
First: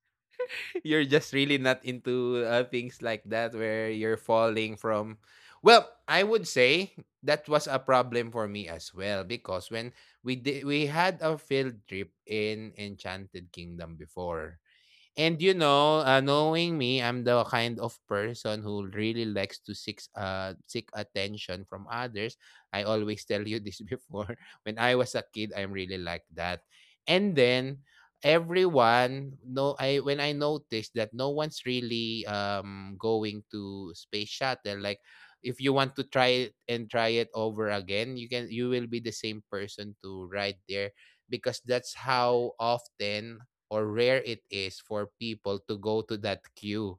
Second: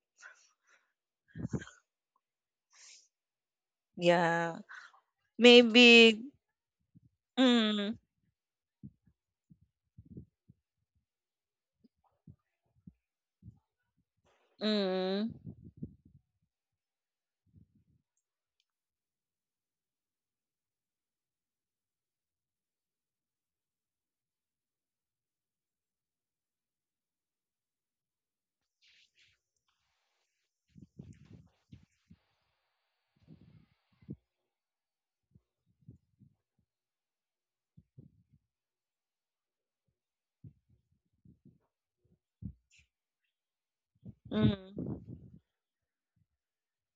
A: You're just really not into things like that where you're
B: Yeah.
A: falling from. Well, I
B: Maybe.
A: would say that was a
B: Mm,
A: problem for me as well because when we had a field trip in enchanted kingdom before. And
B: mm,
A: you know, knowing me, I'm the kind of person who really likes to seek seek attention from others. I always tell you this before. When I was a kid, I'm really like that. And then everyone no I when I noticed that no one's really going to space shuttle, like if you want to try it and try it over again, you can, you will be the same person to ride there because that's how often or rare it is for
B: mm,
A: people to go to that queue.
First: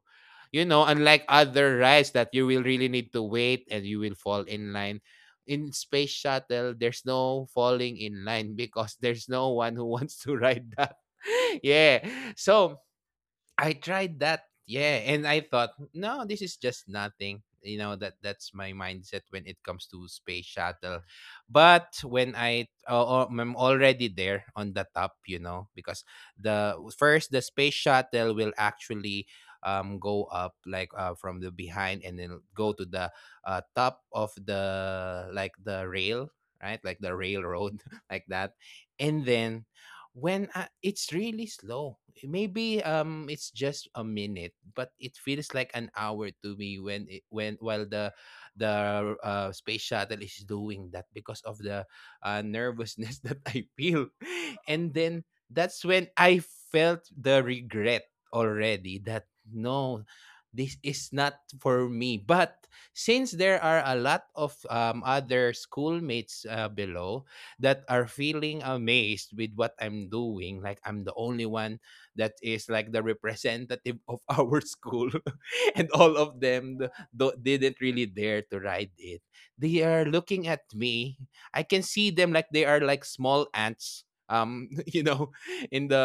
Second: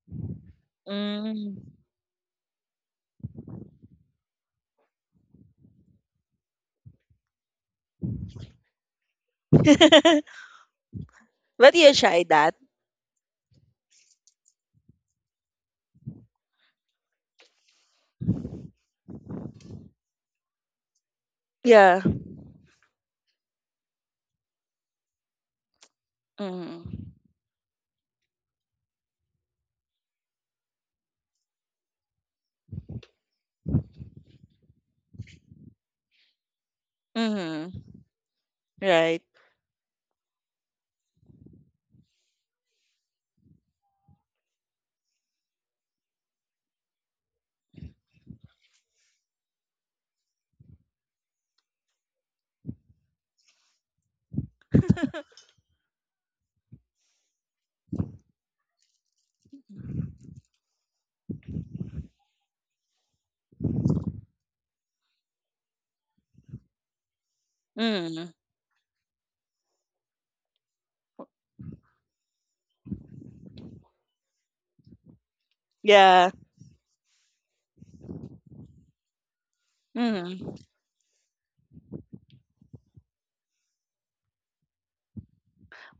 A: You know, unlike
B: mm.
A: other rides that you will really need to wait and you will fall in line. In Space Shuttle, there's no falling in line because there's no one who wants to ride that.
B: But you
A: Yeah.
B: try that.
A: So I tried that. Yeah, and I thought, no, this is just nothing. You know that, that's my mindset when it comes to space shuttle.
B: Yeah.
A: But when I I'm already there on the top, you know, because the
B: Mm,
A: first, the space shuttle will actually go up like from the behind and then go to the top of the, like the rail, right? Like the
B: mm,
A: railroad like that.
B: right.
A: And then when I, it's really slow, maybe it's just a minute, but it feels like an hour to me when it, when while the the space shuttle is doing that because of the nervousness that I feel, and then that's when I felt the regret already that no, this is not for me. But since there are a lot of other schoolmates below that are
B: Mm,
A: feeling amazed with what I'm doing, like I'm the only one that is like the representative of our school and all
B: yeah.
A: of them didn't really dare to ride it. They are looking
B: Mm.
A: at me, I can see them like they are like small ants. You know, in the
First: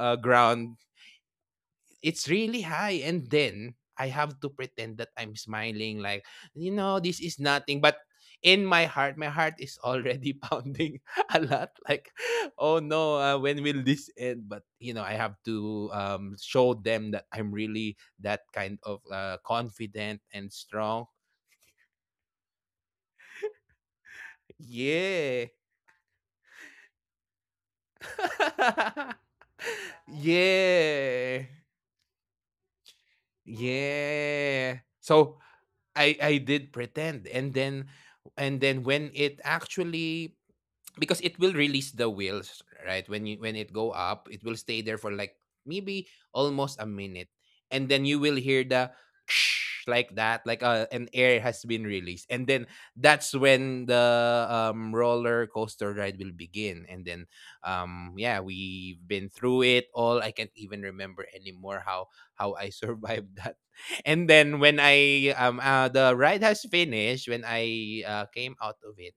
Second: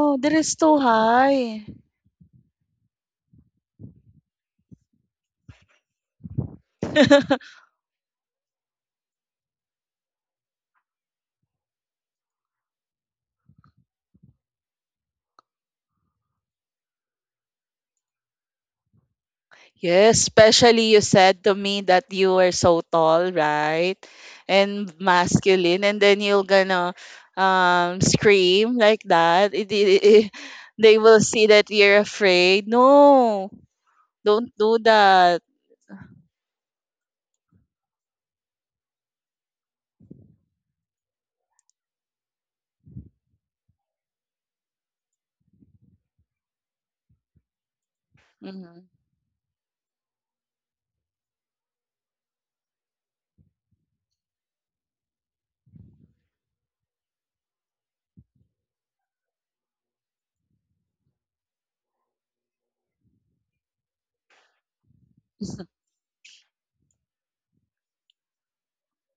B: that is
A: ground.
B: so high.
A: It's really high and then I have to pretend that I'm smiling like, you know, this is nothing, but in my heart, my heart is already pounding a lot like, oh no, when will this end? But you know, I have to show them that I'm really that kind of
B: Yes,
A: confident and
B: especially you
A: strong.
B: said to me that you were so tall, right? And
A: Yeah.
B: masculine, and then you're gonna scream like that. They will see
A: Yeah.
B: that you're afraid. No, don't do
A: Yeah.
B: that.
A: So I did pretend. And then, and then when it actually, because it will release the wheels, right, when you when it go up, it will stay there for like maybe almost a minute, and then you will hear
B: Mm-hmm.
A: the like that, like an air has been released, and then that's when the roller coaster ride will begin. And then yeah, we've been through it all, I can't even remember anymore how I survived that. And then when I the ride has finished, when I came out of it,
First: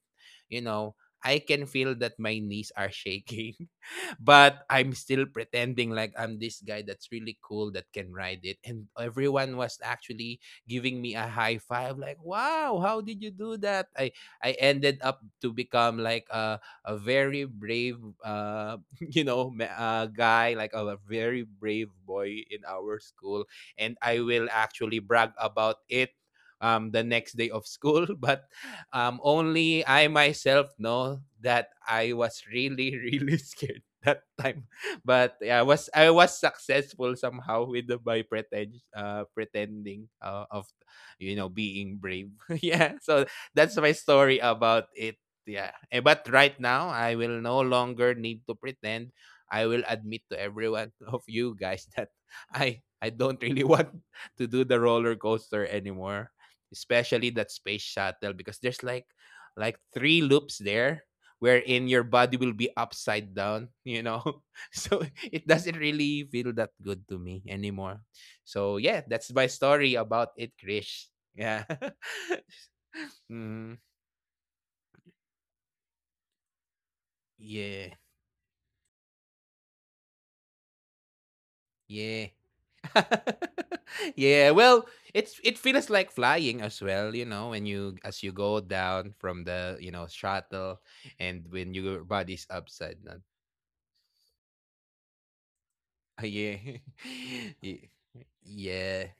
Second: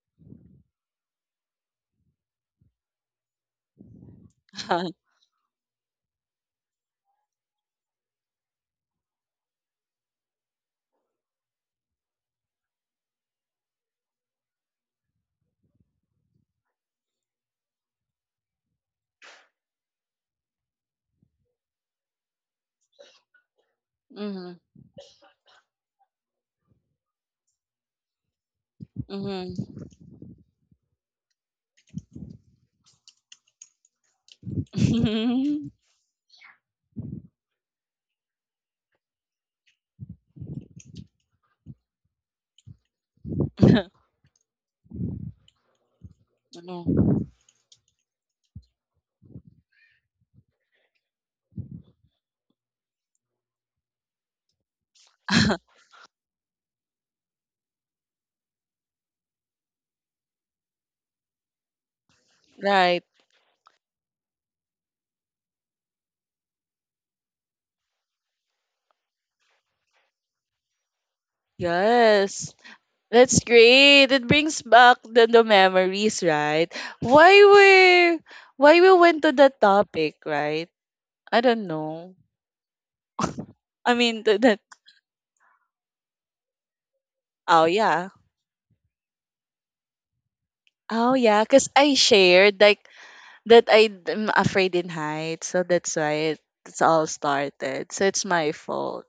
A: you know, I can feel that my knees are shaking. But I'm still pretending like I'm this guy that's really cool that can ride it. And everyone was actually giving me a high five, like, wow, how did you do that? I ended up to become like a very brave, you know, guy, like a very brave boy in our school. And I will
B: Mm-hmm.
A: actually brag about it the next day of school, but only I myself know that I was really, really scared that time. But yeah, I
B: Mm-hmm.
A: was, I was successful somehow with the by pretending, of you know, being brave. Yeah. So that's my story about it. Yeah. Eh, but right now I will no longer need to pretend. I will admit to everyone of you guys that I don't really want to do the roller coaster anymore. Especially that space shuttle, because there's like three loops there wherein your body will be
B: right.
A: upside down, you know? So it doesn't really feel that good to me anymore. So yeah, that's my story about it, Krish. Yeah.
B: Yes. That's
A: Mm,
B: great. It brings back the memories, right? Why
A: yeah.
B: we why we went to that topic, right? I don't know.
A: Yeah.
B: I mean
A: yeah,
B: th- that
A: well, it's it feels like flying as well, you know, when
B: Oh
A: you
B: yeah.
A: as you go down from the shuttle
B: Oh
A: and
B: yeah,
A: when
B: because
A: your
B: I
A: body's
B: shared
A: upside
B: like
A: down.
B: that I'm afraid in heights, so that's why it,
A: Yeah.
B: it's all
A: Ye-
B: started. So it's my
A: yeah.
B: fault.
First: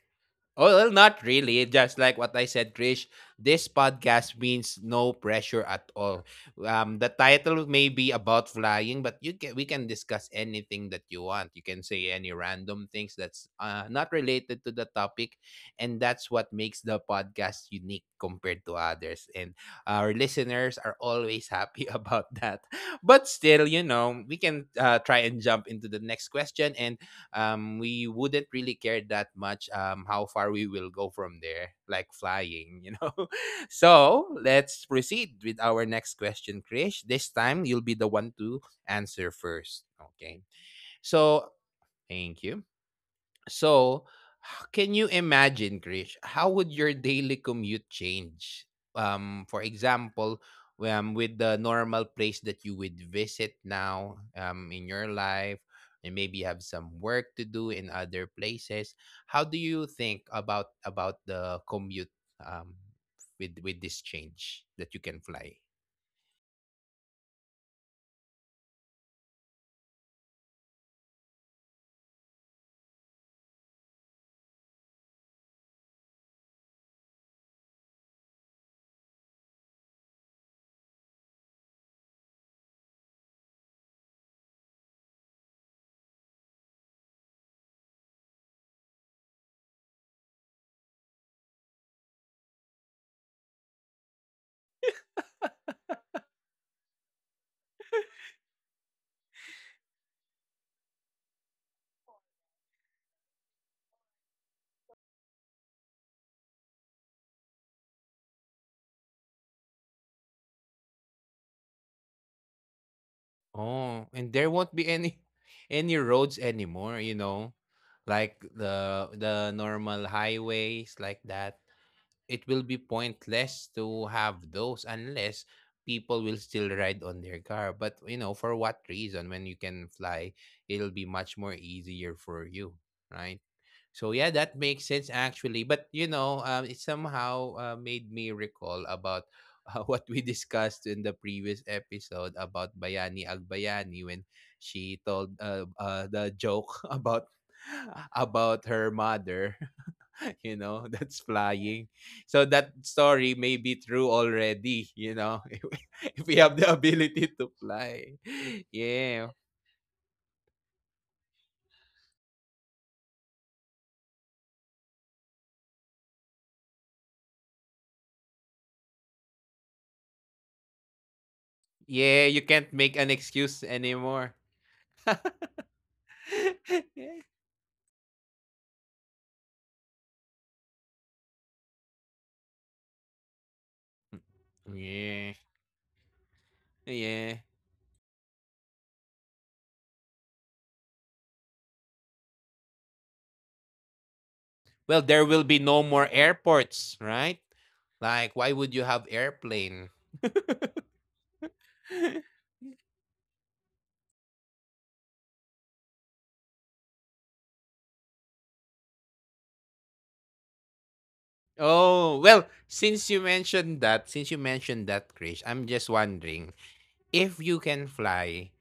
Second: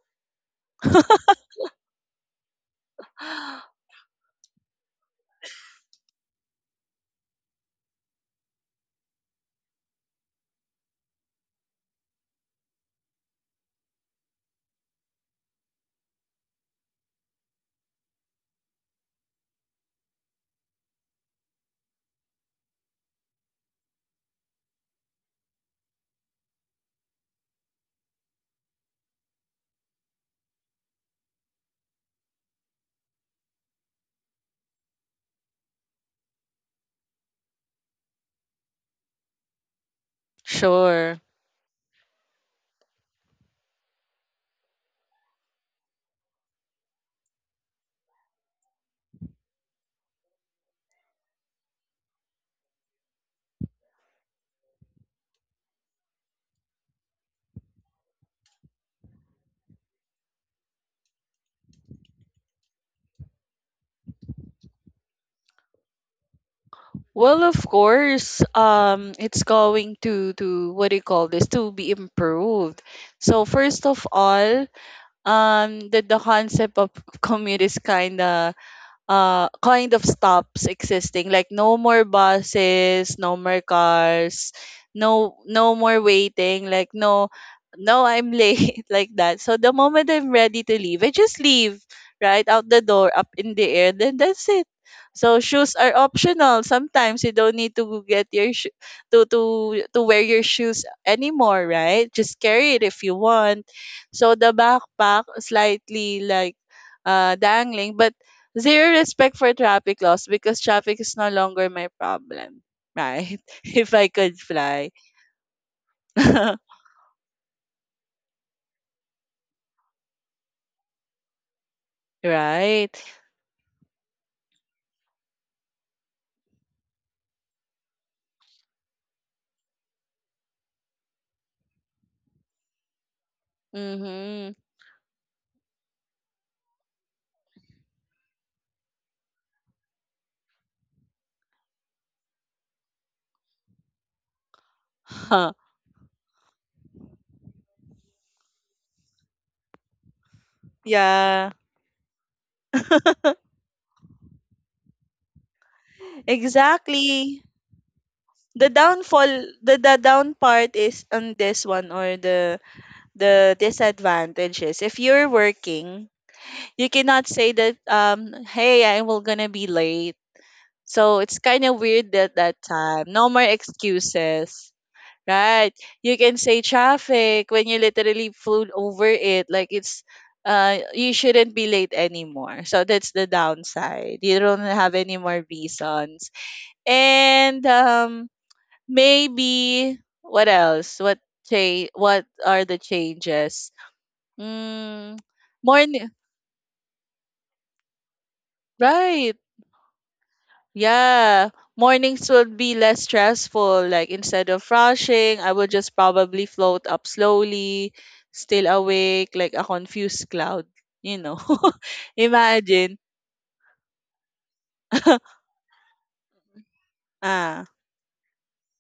A: Oh, well, not really. Just like what I said, Krish, this podcast means no pressure at all. The title may be about flying, but you can we can discuss anything that you want. You can say any random things that's not related to the topic, and that's what makes the podcast unique compared to others. And our listeners are always happy about that. But still, you know, we can try and jump into the next question and we wouldn't really care that much how far we will go from there, like flying, you know. So let's proceed with our next question, Krish. This time you'll be the one to answer first. Okay.
B: Sure.
A: So thank you. So, can you imagine, Krish, how would your daily commute change? For example, with the normal place that you would visit now in your life, and maybe have some work to do in other places. How do you think about the commute um, with this change that you can fly?
B: Well, of course, it's going to what do you call this, to be improved. So first of all, the concept of commute is kind of stops existing. Like no more buses, no more cars, no more waiting. Like no, I'm late. Like that. So the moment I'm ready to leave, I just leave, right out the door, up in the air, then that's it. So shoes are optional. Sometimes you don't need to wear your shoes anymore, right? Just carry it if you want. So the backpack slightly like dangling, but zero respect for traffic laws because traffic is no longer my problem, right? If I
A: Oh,
B: could
A: and there won't
B: fly,
A: be any any roads anymore, you know, like the normal highways like that. It will be
B: right?
A: pointless to have those unless people will still ride on their car, but you know, for what reason when you can fly? It'll be much more easier for you, right? So yeah,
B: Mm-hmm.
A: that makes sense actually, but you know, it somehow made me recall about what we discussed in the previous episode about Bayani Agbayani when she told
B: Huh.
A: the joke about her mother you know, that's
B: Yeah,
A: flying. So that story may be true already, you know, if we have the ability
B: exactly.
A: to fly.
B: The downfall,
A: Yeah.
B: the down part is on this one, or the disadvantages. If you're working, you cannot say that hey, I will gonna be late. So it's kind of weird at
A: Yeah, you
B: that
A: can't
B: time.
A: make an
B: No more
A: excuse anymore.
B: excuses. Right. You can say
A: Yeah.
B: traffic when you literally flew over it. Like it's you shouldn't be late anymore. So that's the downside. You don't have any more
A: yeah
B: reasons.
A: yeah
B: And maybe what else? What are the changes? Mm
A: Well, there will be no
B: Morning,
A: more airports, right? Like, why would you have
B: right.
A: airplane?
B: Yeah, mornings would be less stressful. Like instead of rushing, I would just probably float up slowly, still awake, like a confused cloud. You know,
A: Oh, well,
B: imagine.
A: since you mentioned that, Krish, I'm just wondering if
B: Ah,
A: you can fly,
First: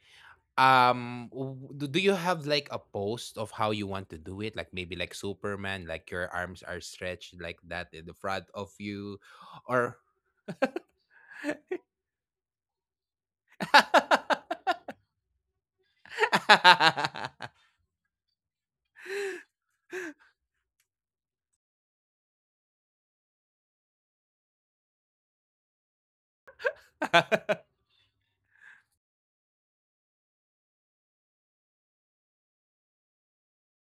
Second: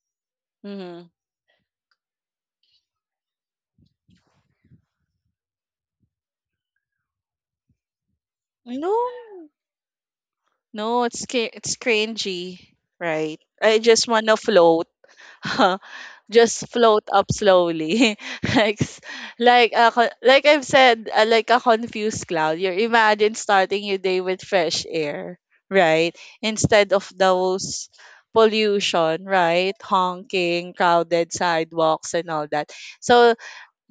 B: mm-hmm.
A: do you have like a post of how you want to do it? Like maybe like Superman, like your arms are stretched like that in the front of
B: No,
A: you or
B: no, it's cringy, right? I just wanna float. Just float up slowly, like like like I've said, like a confused cloud. You imagine starting your day with fresh air, right, instead of those pollution, right, honking, crowded sidewalks and all that. So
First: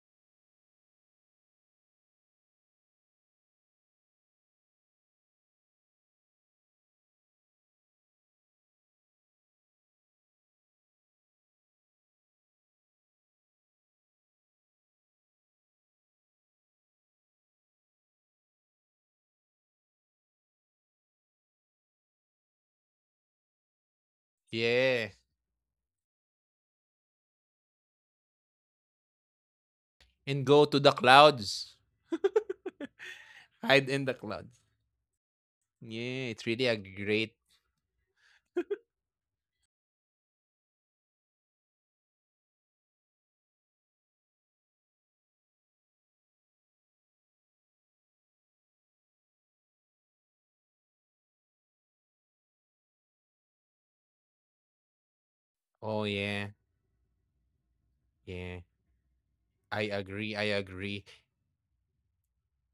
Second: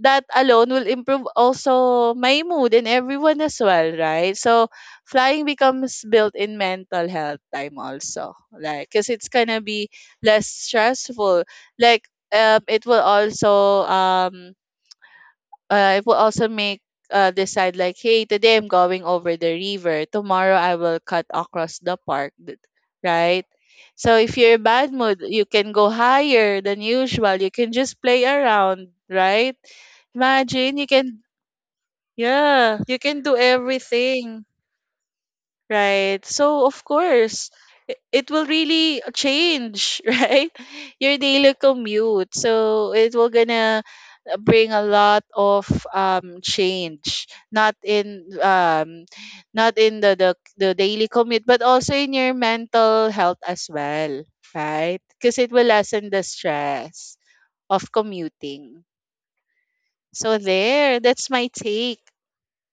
B: that alone will improve also my mood, and everyone as well, right? So flying becomes built in mental health time also, like, because it's gonna be less stressful. Like it will also make decide like, hey, today I'm going over the river, tomorrow I will cut across the park, right? So if you're in bad
A: yeah,
B: mood, you can go higher than usual. You can just play around, right?
A: and go to
B: Imagine you
A: the
B: can,
A: clouds,
B: yeah, you can do
A: hide in the
B: everything,
A: clouds.
B: right?
A: Yeah, it's really
B: So,
A: a
B: of
A: great,
B: course, it will really change, right? Your daily commute. So, it will gonna bring a lot of change, not in not in the the, the daily commute, but also in your mental health as well, right, because it will
A: oh
B: lessen the
A: yeah,
B: stress of
A: yeah,
B: commuting.
A: I agree,
B: So
A: I
B: there,
A: agree.
B: that's my take.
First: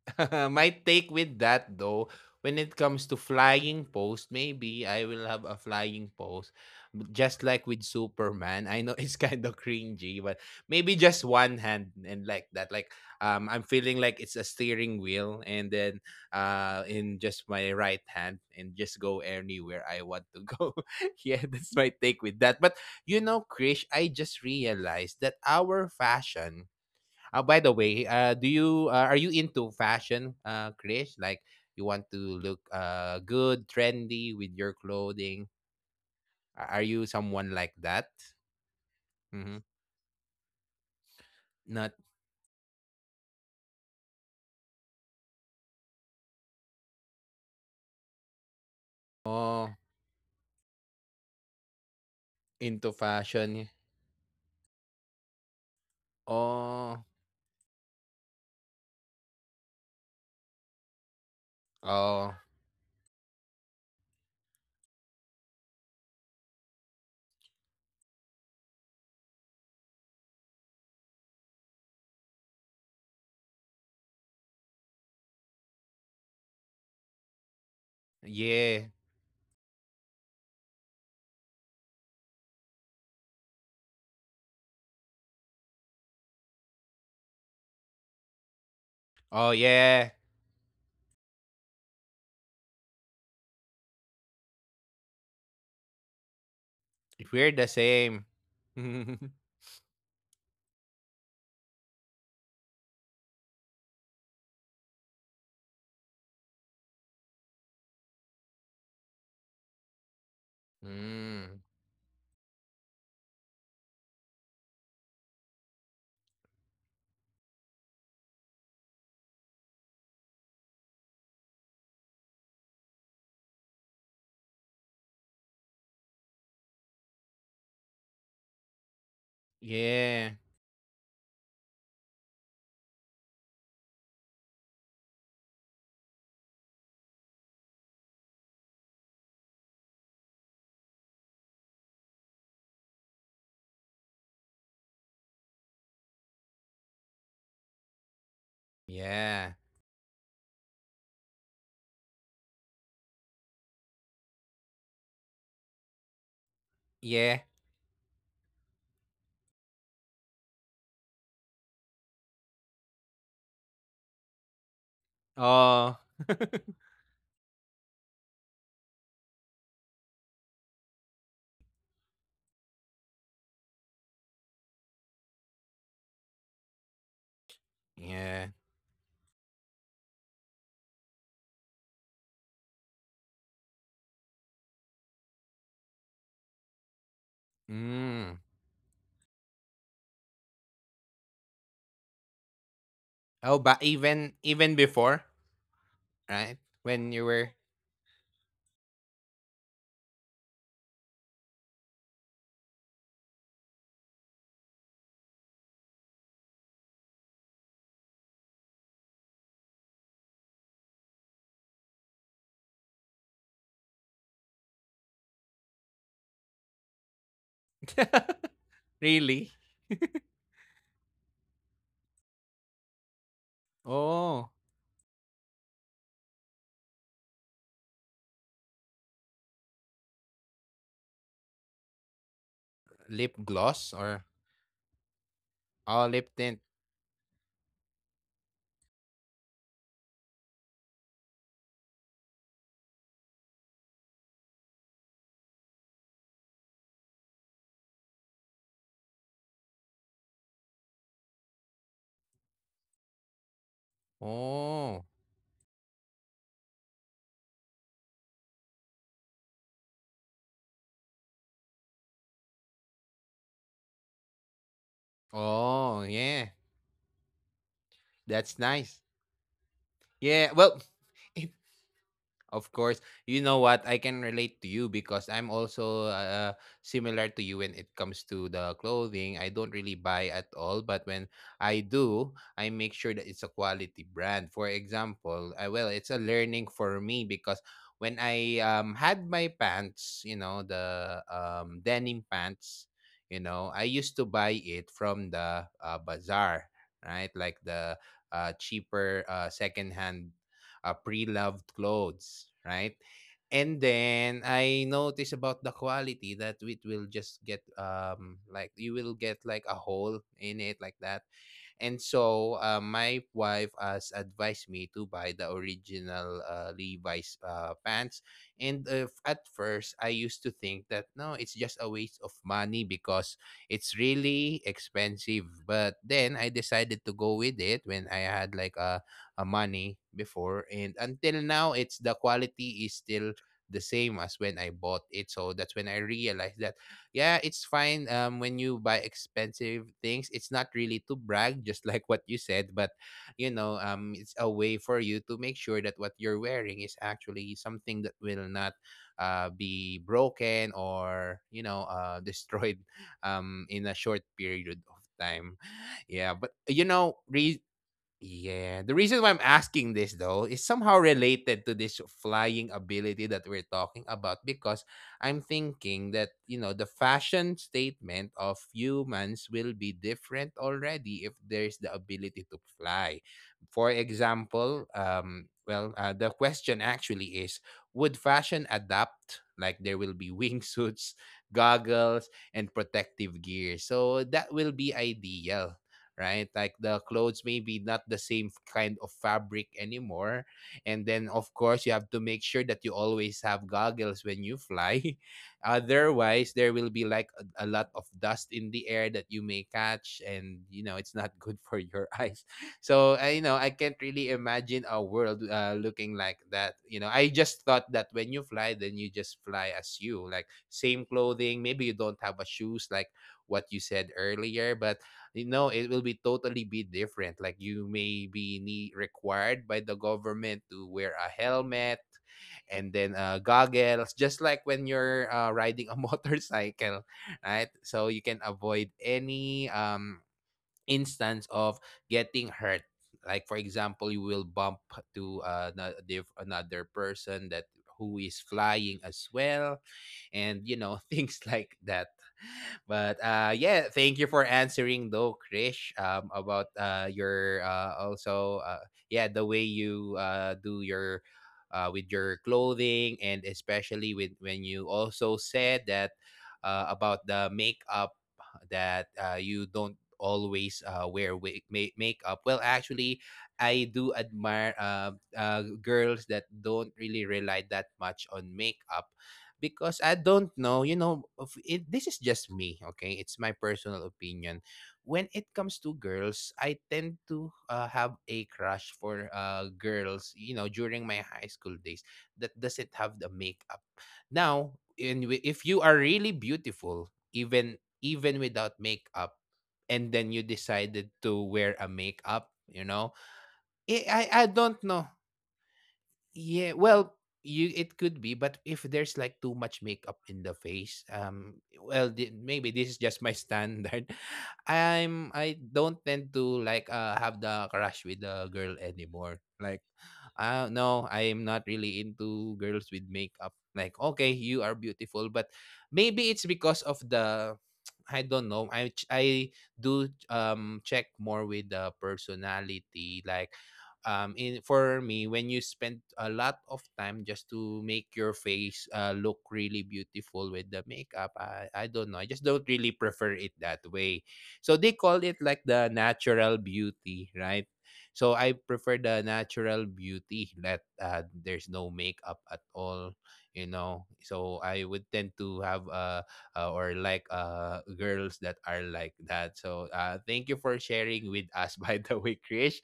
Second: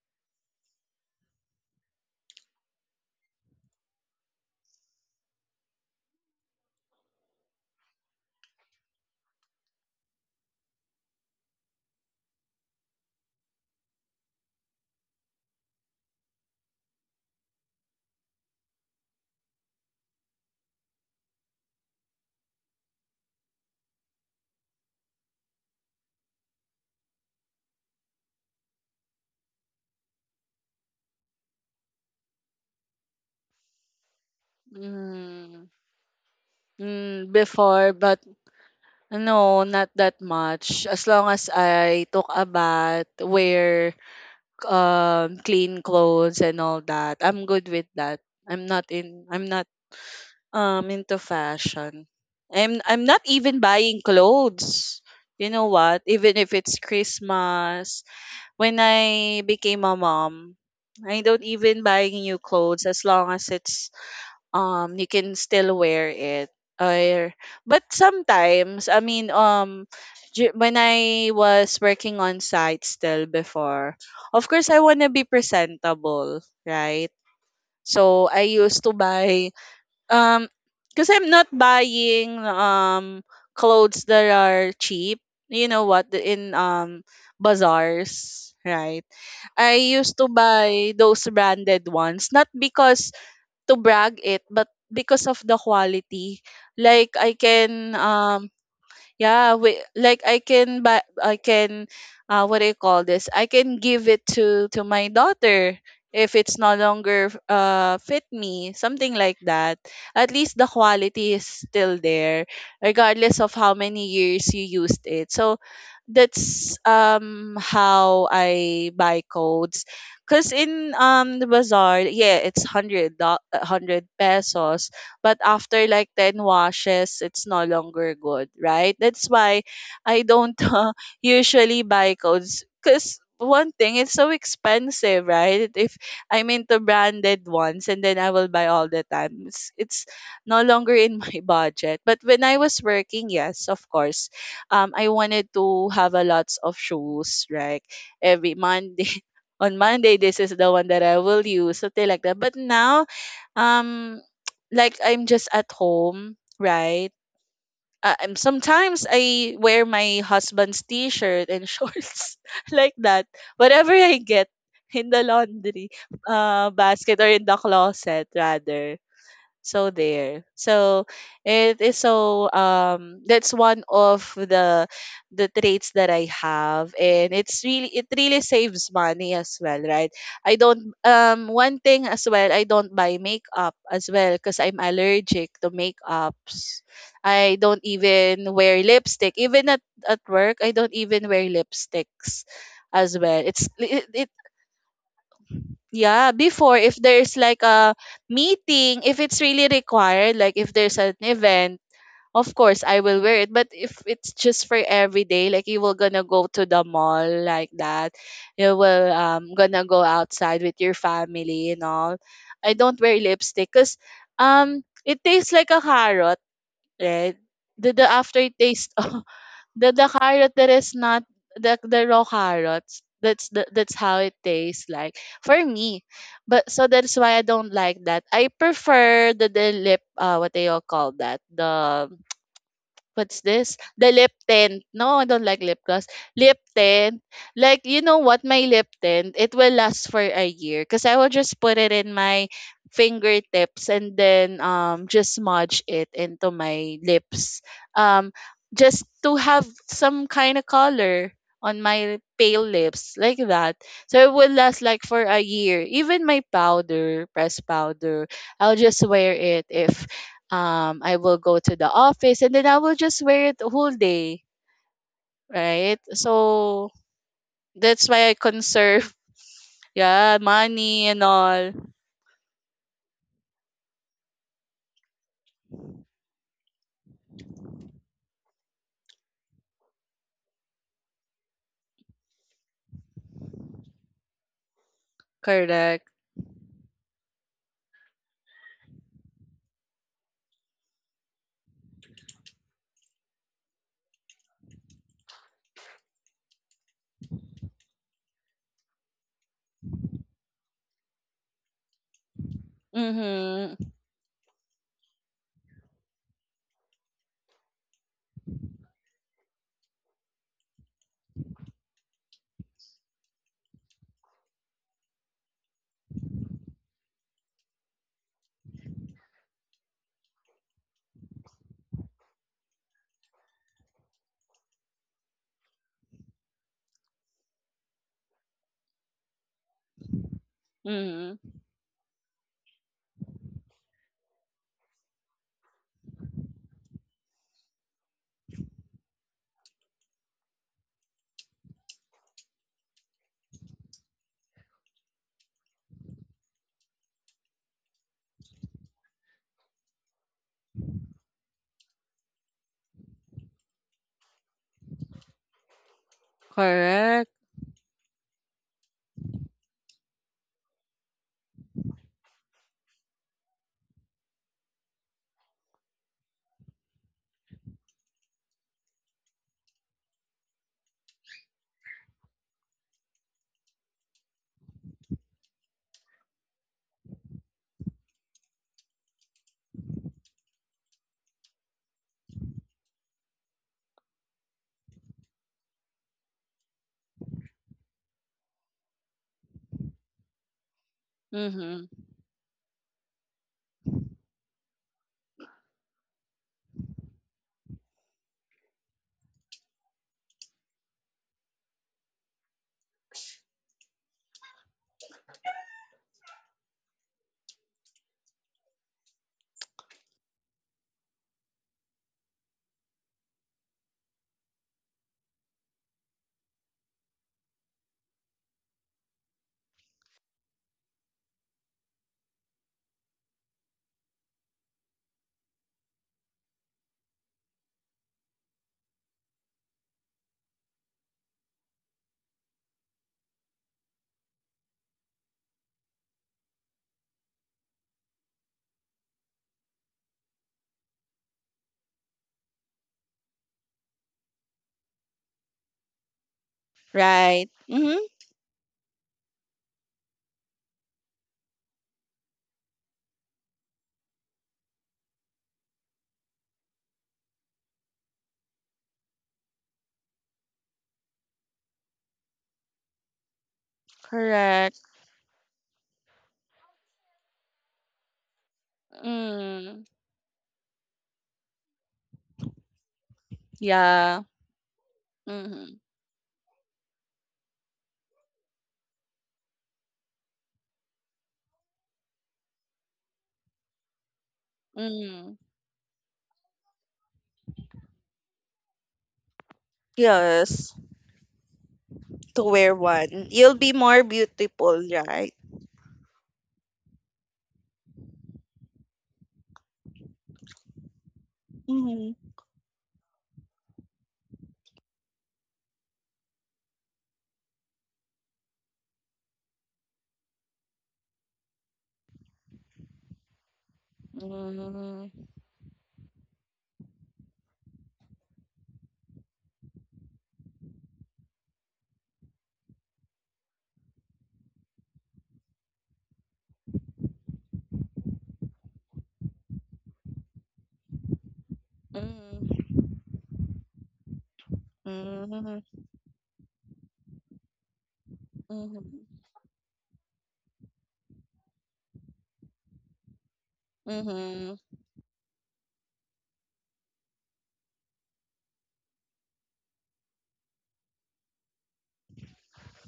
A: My take with that though, when it comes to flying post, maybe I will have a flying post. Just like with Superman. I know it's kind of cringy, but maybe just one hand and like that. Like I'm feeling like it's a steering wheel and then in just my right hand and just go anywhere I want to go. Yeah, that's my take with that. But you know, Krish, I just realized that our fashion by the way, do you are you into fashion, Krish? Like you want to look good, trendy with your
B: Mm,
A: clothing? A-
B: mm,
A: Are you
B: before,
A: someone
B: but
A: like that?
B: no, not
A: Mm-hmm.
B: that much. As long as I took a
A: Not
B: bath, wear clean clothes and all that, I'm good with that. I'm not in I'm not
A: oh
B: um into fashion. I'm not
A: into
B: even buying
A: fashion.
B: clothes. You know what? Even if it's
A: Oh,
B: Christmas, when I became a mom, I don't even buy new
A: oh
B: clothes as long as it's you can still wear it. Or but sometimes, I mean, when I was working on site still before, of course I want to be presentable, right? So I used to
A: yeah,
B: buy, um because I'm not buying clothes that are cheap, you know what, in bazaars, right, I
A: oh
B: used to
A: yeah.
B: buy those branded ones, not because to brag it, but because of the quality, like I
A: We're
B: can
A: the same.
B: yeah,
A: mm,
B: we, like I can buy, I can, what do you call this? I can give it to my daughter if it's no longer fit me, something like that. At least the quality is still there, regardless of how many years you used it. So that's how I buy codes. Cause in the bazaar, yeah, it's hundred pesos, but after like 10 washes, it's no longer good, right? That's why I don't
A: yeah,
B: usually buy coats, because one thing, it's so expensive, right? If I'm into branded ones and then I will buy all the time, it's no longer in my budget. But when I was working, yes, of course, I wanted to have a lots of shoes, right? Every Monday on
A: yeah,
B: Monday, this is the one that I will use, something like that. But now, um like I'm just at home, right?
A: yeah,
B: Sometimes I wear my husband's t-shirt and shorts like that. Whatever I get in the laundry,
A: oh,
B: basket, or in the closet rather. So there. So it is so, that's one of the traits that I have, and it really
A: yeah.
B: saves money as well, right? I don't One thing as well, I don't buy makeup as well because I'm allergic to makeups. I don't
A: Mm.
B: even wear lipstick. Even at work, I don't even wear lipsticks as well. It's
A: Oh, but
B: it, it
A: even before,
B: Yeah,
A: right?
B: before, if
A: When you
B: there's
A: were
B: like a meeting, if it's really required, like if there's an event, of course I will wear it. But if it's just for every day, like you will gonna go to the mall like that, you will gonna go outside with your family and all. I don't wear lipstick because it tastes like a carrot, right? The aftertaste.
A: Really?
B: The carrot that is not the raw carrots. That's that's how it
A: Oh,
B: tastes like for me. But so that's why I don't like that. I prefer the lip, what do you call that? The, what's
A: lip
B: this?
A: gloss
B: The lip
A: or
B: tint. No, I don't like lip gloss.
A: oh, lip
B: Lip
A: tint.
B: tint. Like, you know what? My lip tint, it will last for a year because I will just put it in my fingertips and then just smudge it into my lips. Um, just to have some kind of color on my pale lips like that. So it will last like
A: Oh.
B: for a year. Even my powder, pressed powder, I'll just wear it if I will go to the office, and then I will just wear it the whole day, right?
A: Oh, yeah.
B: So that's why I
A: That's nice.
B: conserve yeah,
A: Yeah, well,
B: money and all.
A: of course. You know what? I can relate to you because I'm also similar to you when it comes to the clothing. I don't really buy at all, but when I do, I make sure that it's a quality brand. For example, I well,
B: Correct.
A: it's a learning for me because when I had my pants, you know, the denim pants, you know, I used to buy it from the bazaar, right? Like the cheaper secondhand pre-loved clothes, right? And
B: Mhm.
A: then I noticed about the quality that it will just get like you will get like a hole in it like that. And so my wife has advised me to buy the original Levi's pants. And at first, I used to think that no, it's just a waste of money because it's really expensive. But then I decided to go with it when I had like a money before, and
B: Mhm.
A: until now it's the quality is still the same as when I bought it. So that's when I realized that yeah, it's fine when you buy expensive things. It's not really to brag just like what you said, but you know, it's a way for you to make sure that what you're wearing is actually something that will not be broken or you know, destroyed in a short period of time. Yeah, but you
B: Correct.
A: know, yeah. The reason why I'm asking this though is somehow related to this flying ability that we're talking about, because I'm thinking that, you know, the fashion statement of humans will be different already if there's the ability to fly. For example, well, the question actually is, would fashion adapt, like there will be wingsuits, goggles and protective gear. So that will be ideal, right? Like the clothes maybe not the same kind of fabric anymore. And then of
B: Mhm.
A: course you have to make sure that you always have goggles when you fly. Otherwise there will be like a lot of dust in the air that you may catch, and you know it's not good for your eyes. So I, you know, I can't really imagine a world looking like that. You know, I just thought that when you fly then you just fly as you, like same clothing, maybe you don't have a shoes like what you said earlier, but you know it will be totally be different, like you may be required by the government to wear a helmet and then goggles just like when you're riding a motorcycle, right, so you can avoid any instance of getting hurt, like for example you will bump to another person that who is flying as well, and you know things like that. But yeah, thank you for answering though, Krish. um about uh
B: Right.
A: your uh
B: Mhm.
A: also uh yeah, the way you do your with your clothing, and especially with when you also said that about the makeup, that you don't always makeup. Well, actually I do
B: Correct.
A: admire girls that don't really rely that much on makeup,
B: Mm.
A: because I don't know, you know, of it, this is just me, okay? It's my personal
B: Yeah.
A: opinion. When it
B: Mhm.
A: comes to girls, I tend to have a crush for girls, you know, during my high school days that doesn't have the makeup. Now,
B: Mhm.
A: if you are really beautiful, even without makeup, and then you
B: Yes,
A: decided to wear a
B: to
A: makeup,
B: wear
A: you know,
B: one. You'll be more
A: I
B: beautiful,
A: don't know.
B: right?
A: Yeah, well, you it could be, but if there's like too much makeup in the face,
B: Mm-hmm.
A: well, maybe this is just my standard. I'm I don't tend to like have the crush with the girl anymore. Like, no, I am not really into girls with makeup. Like, okay, you are
B: Mm.
A: beautiful, but maybe it's because of the I don't know. I do check more with the personality. Like in for me, when you spend a lot of time just to make your face look really beautiful with the makeup, I don't know, I just don't
B: Mhm.
A: really prefer it that way. So they call it like
B: Mhm.
A: the natural beauty, right? So I prefer the natural beauty that there's no makeup at all, you know,
B: Mhm.
A: so I would tend to have or like girls that are like that. So thank you for sharing with us by the way, Krish.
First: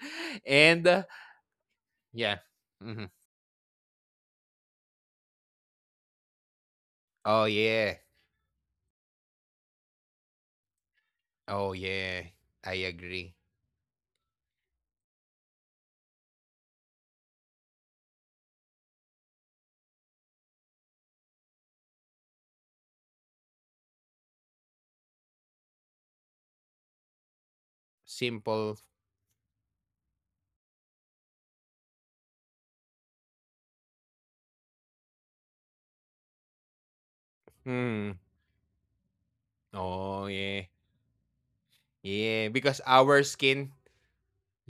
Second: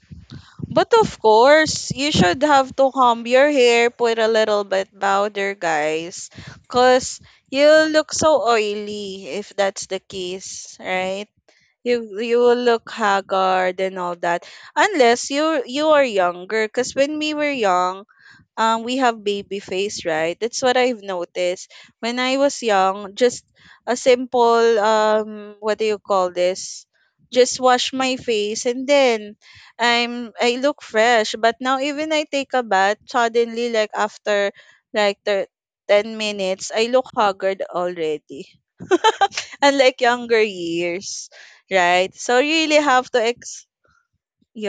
A: And
B: But of course, you
A: yeah.
B: should have to
A: Mhm.
B: comb your hair, put a little bit powder, guys. Because
A: Oh,
B: you'll
A: yeah.
B: look so oily if that's the case, right?
A: Oh,
B: You,
A: yeah.
B: you will
A: I
B: look
A: agree.
B: haggard and all that, unless you are younger, because when we were young, we have baby face, right? That's what I've noticed. When I was young, just a simple, what do you call this? Just wash my face,
A: Simple.
B: and then I look fresh. But now, even I take a bath, suddenly, like after like 10 minutes, I look haggard
A: Hmm,
B: already. Unlike
A: oh,
B: younger
A: yeah.
B: years, right? So
A: Yeah.
B: you
A: Because
B: really have
A: our
B: to. Ex
A: skin,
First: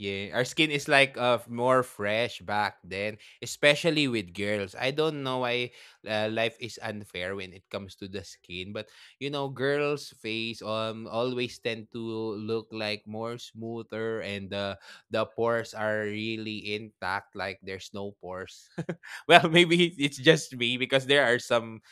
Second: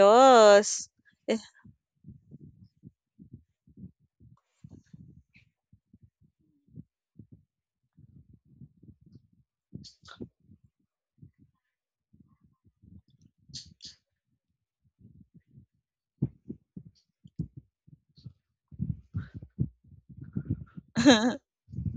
A: yeah, our skin is like more fresh back then, especially with girls. I don't know why life is unfair when it comes to the skin, but you know, girls' face always tend to look like more smoother, and the pores are really intact, like there's no pores. Well, maybe it's just me because there are some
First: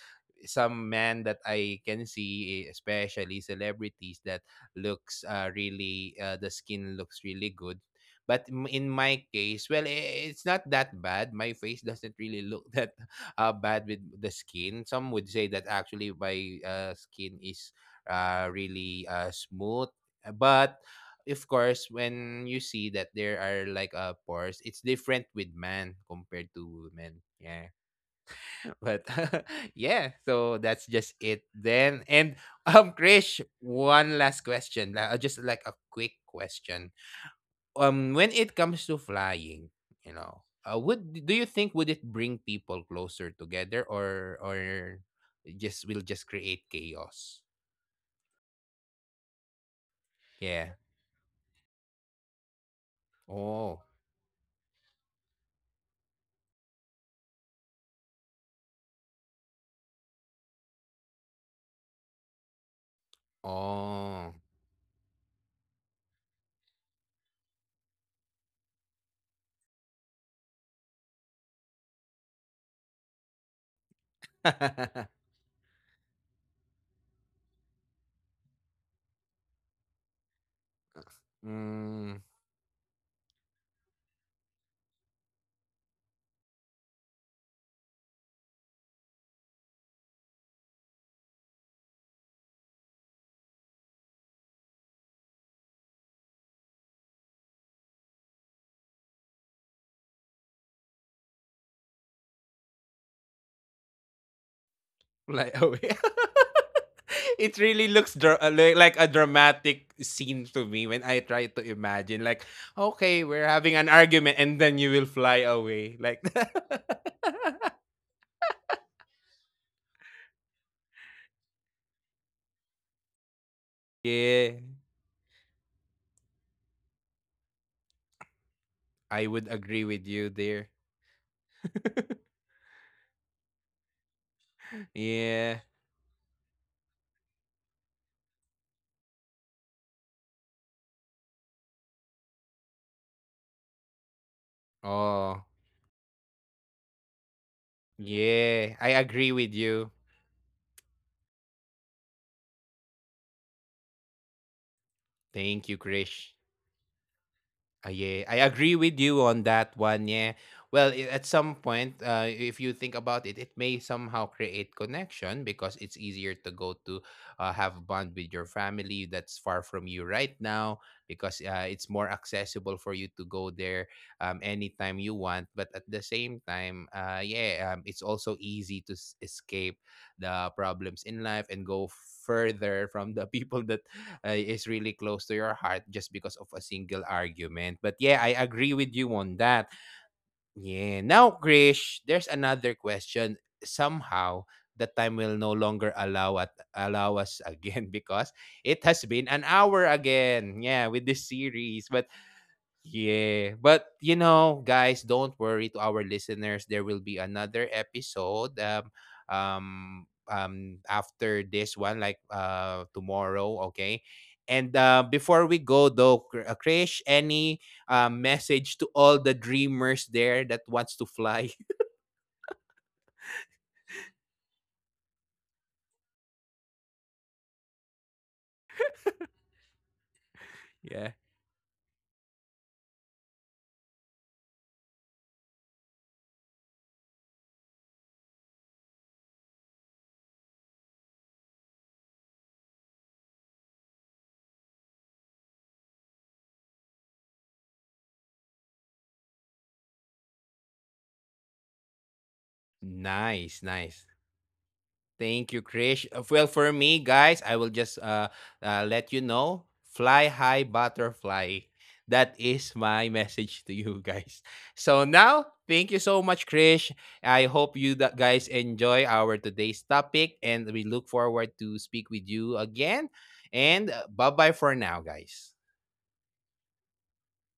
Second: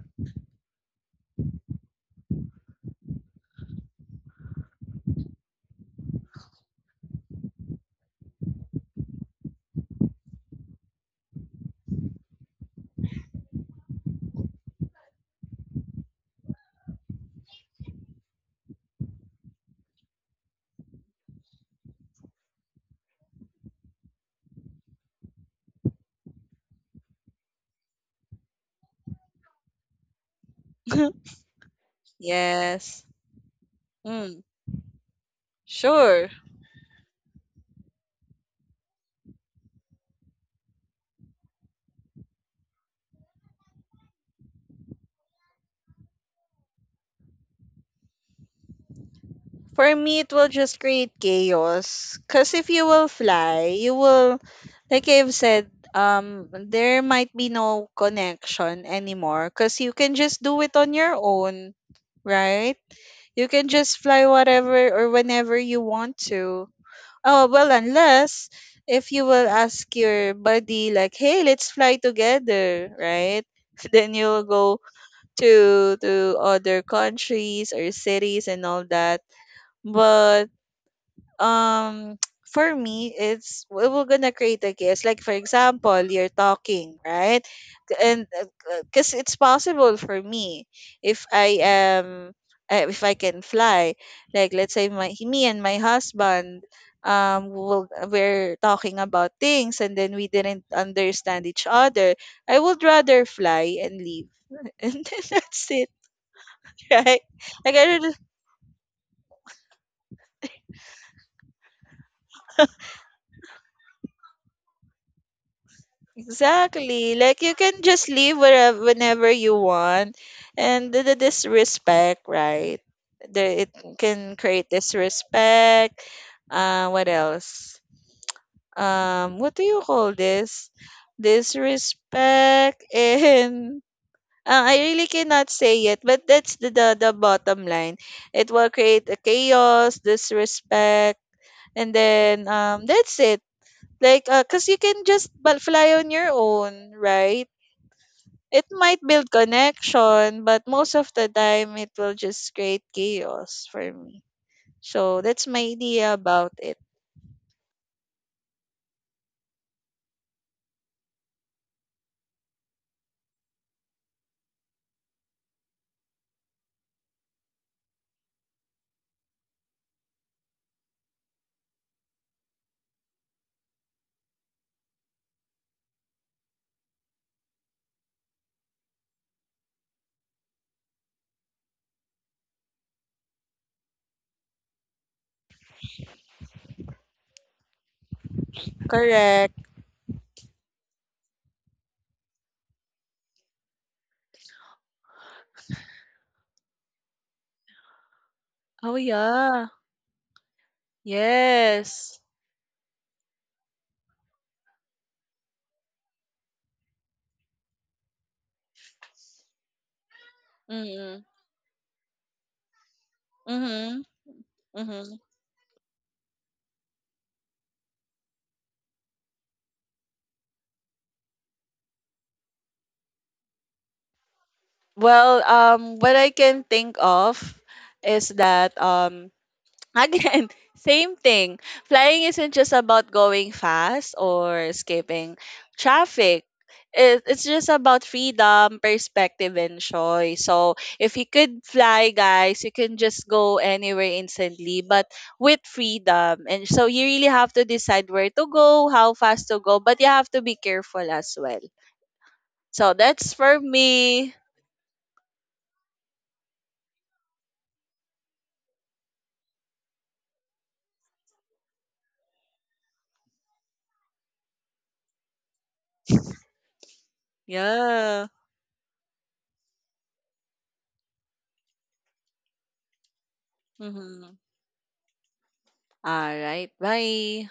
A: men that I can see, especially celebrities that looks really the skin looks really good. But in my case, well, it's not that bad. My face doesn't really look that bad with the skin. Some would say that actually my skin is really smooth. But of course, when you see that there are like pores, it's different with man compared to women. Yeah. But yeah, so that's just it then. And
B: Yes.
A: Krish, one last
B: Mm.
A: question, like just like a quick
B: Sure.
A: question. When it comes to flying, you know, would do you think would it bring people closer together or just will just create chaos?
B: For me, it will
A: Yeah.
B: just create chaos. Because if you will
A: Oh.
B: fly, you will, like I've said, there might be no connection anymore. Because you can just do it on your own, right? You can just
A: Oh.
B: fly whatever or whenever you want to. Oh, well, unless if you will ask your buddy, like, hey, let's fly together, right? Then you'll go to other countries or cities and all that. But,
A: mm,
B: um for me, we're gonna create a case, like for example, you're talking, right? And because it's possible for me, if i am if I can fly, like let's say, my me and my husband, we're talking about things, and then we didn't understand each other, I would rather fly and leave. And then
A: fly away.
B: that's it. Right,
A: It
B: like
A: really
B: I
A: looks
B: don't.
A: like a dramatic scene to me when I try to imagine like okay, we're having an argument and then you will fly away like
B: Exactly. Like you can just leave wherever, whenever you want, and the disrespect, right? It can
A: yeah,
B: create disrespect. What else?
A: I would
B: What do
A: agree
B: you
A: with
B: call
A: you there.
B: this? Disrespect, and I really
A: Yeah,
B: cannot say it, but that's the bottom line. It will create a chaos, disrespect, and then that's it. Like, cause you can just
A: oh
B: fly on your own, right? It
A: yeah, I
B: might
A: agree
B: build
A: with you.
B: connection, but most of the time it will just create chaos for me. So that's
A: Thank
B: my
A: you,
B: idea
A: Krish.
B: about it.
A: Yeah, I agree with you on that one. Yeah. Well, at some point, if you think about it, it may somehow create connection because it's easier to go to have bond with your family that's far from you right now, because it's more accessible for you to go there anytime you want. But at the same time, yeah, it's also easy to escape the problems in life and go further from the people that is really close to your heart just because of a single argument. But yeah, I agree with you
B: Correct.
A: on that. Yeah. Now, Krish, there's another question. Somehow, the time will no longer allow at allow us again because
B: Oh
A: it has been an
B: yeah.
A: hour again. Yeah, with this series,
B: Yes.
A: but yeah, but you know, guys, don't worry. To our listeners, there will be another episode. Um,
B: Mm-hmm.
A: After this one, like tomorrow.
B: Mm-hmm.
A: Okay, and
B: Mm-hmm.
A: before we go though, Krish, any message to all the dreamers there that wants to fly?
B: Well, what I can think of is that. Again,
A: Yeah,
B: same thing. Flying isn't just about going fast or escaping traffic. It's just about freedom, perspective, and joy. So if you could fly, guys, you can just go anywhere instantly, but with freedom. And so you really have to decide where to go, how fast to go, but you have to be careful as well. So that's
A: nice,
B: for
A: nice.
B: me.
A: Thank you, Krish. Well, for me, guys, I will just let you know, fly high butterfly. That is my message to you guys. So now, thank you so much, Krish. I hope you that
B: Yeah.
A: guys enjoy our today's topic, and we look forward to speak with you again. And bye
B: Mm-hmm.
A: bye for now, guys.
B: All right. Bye.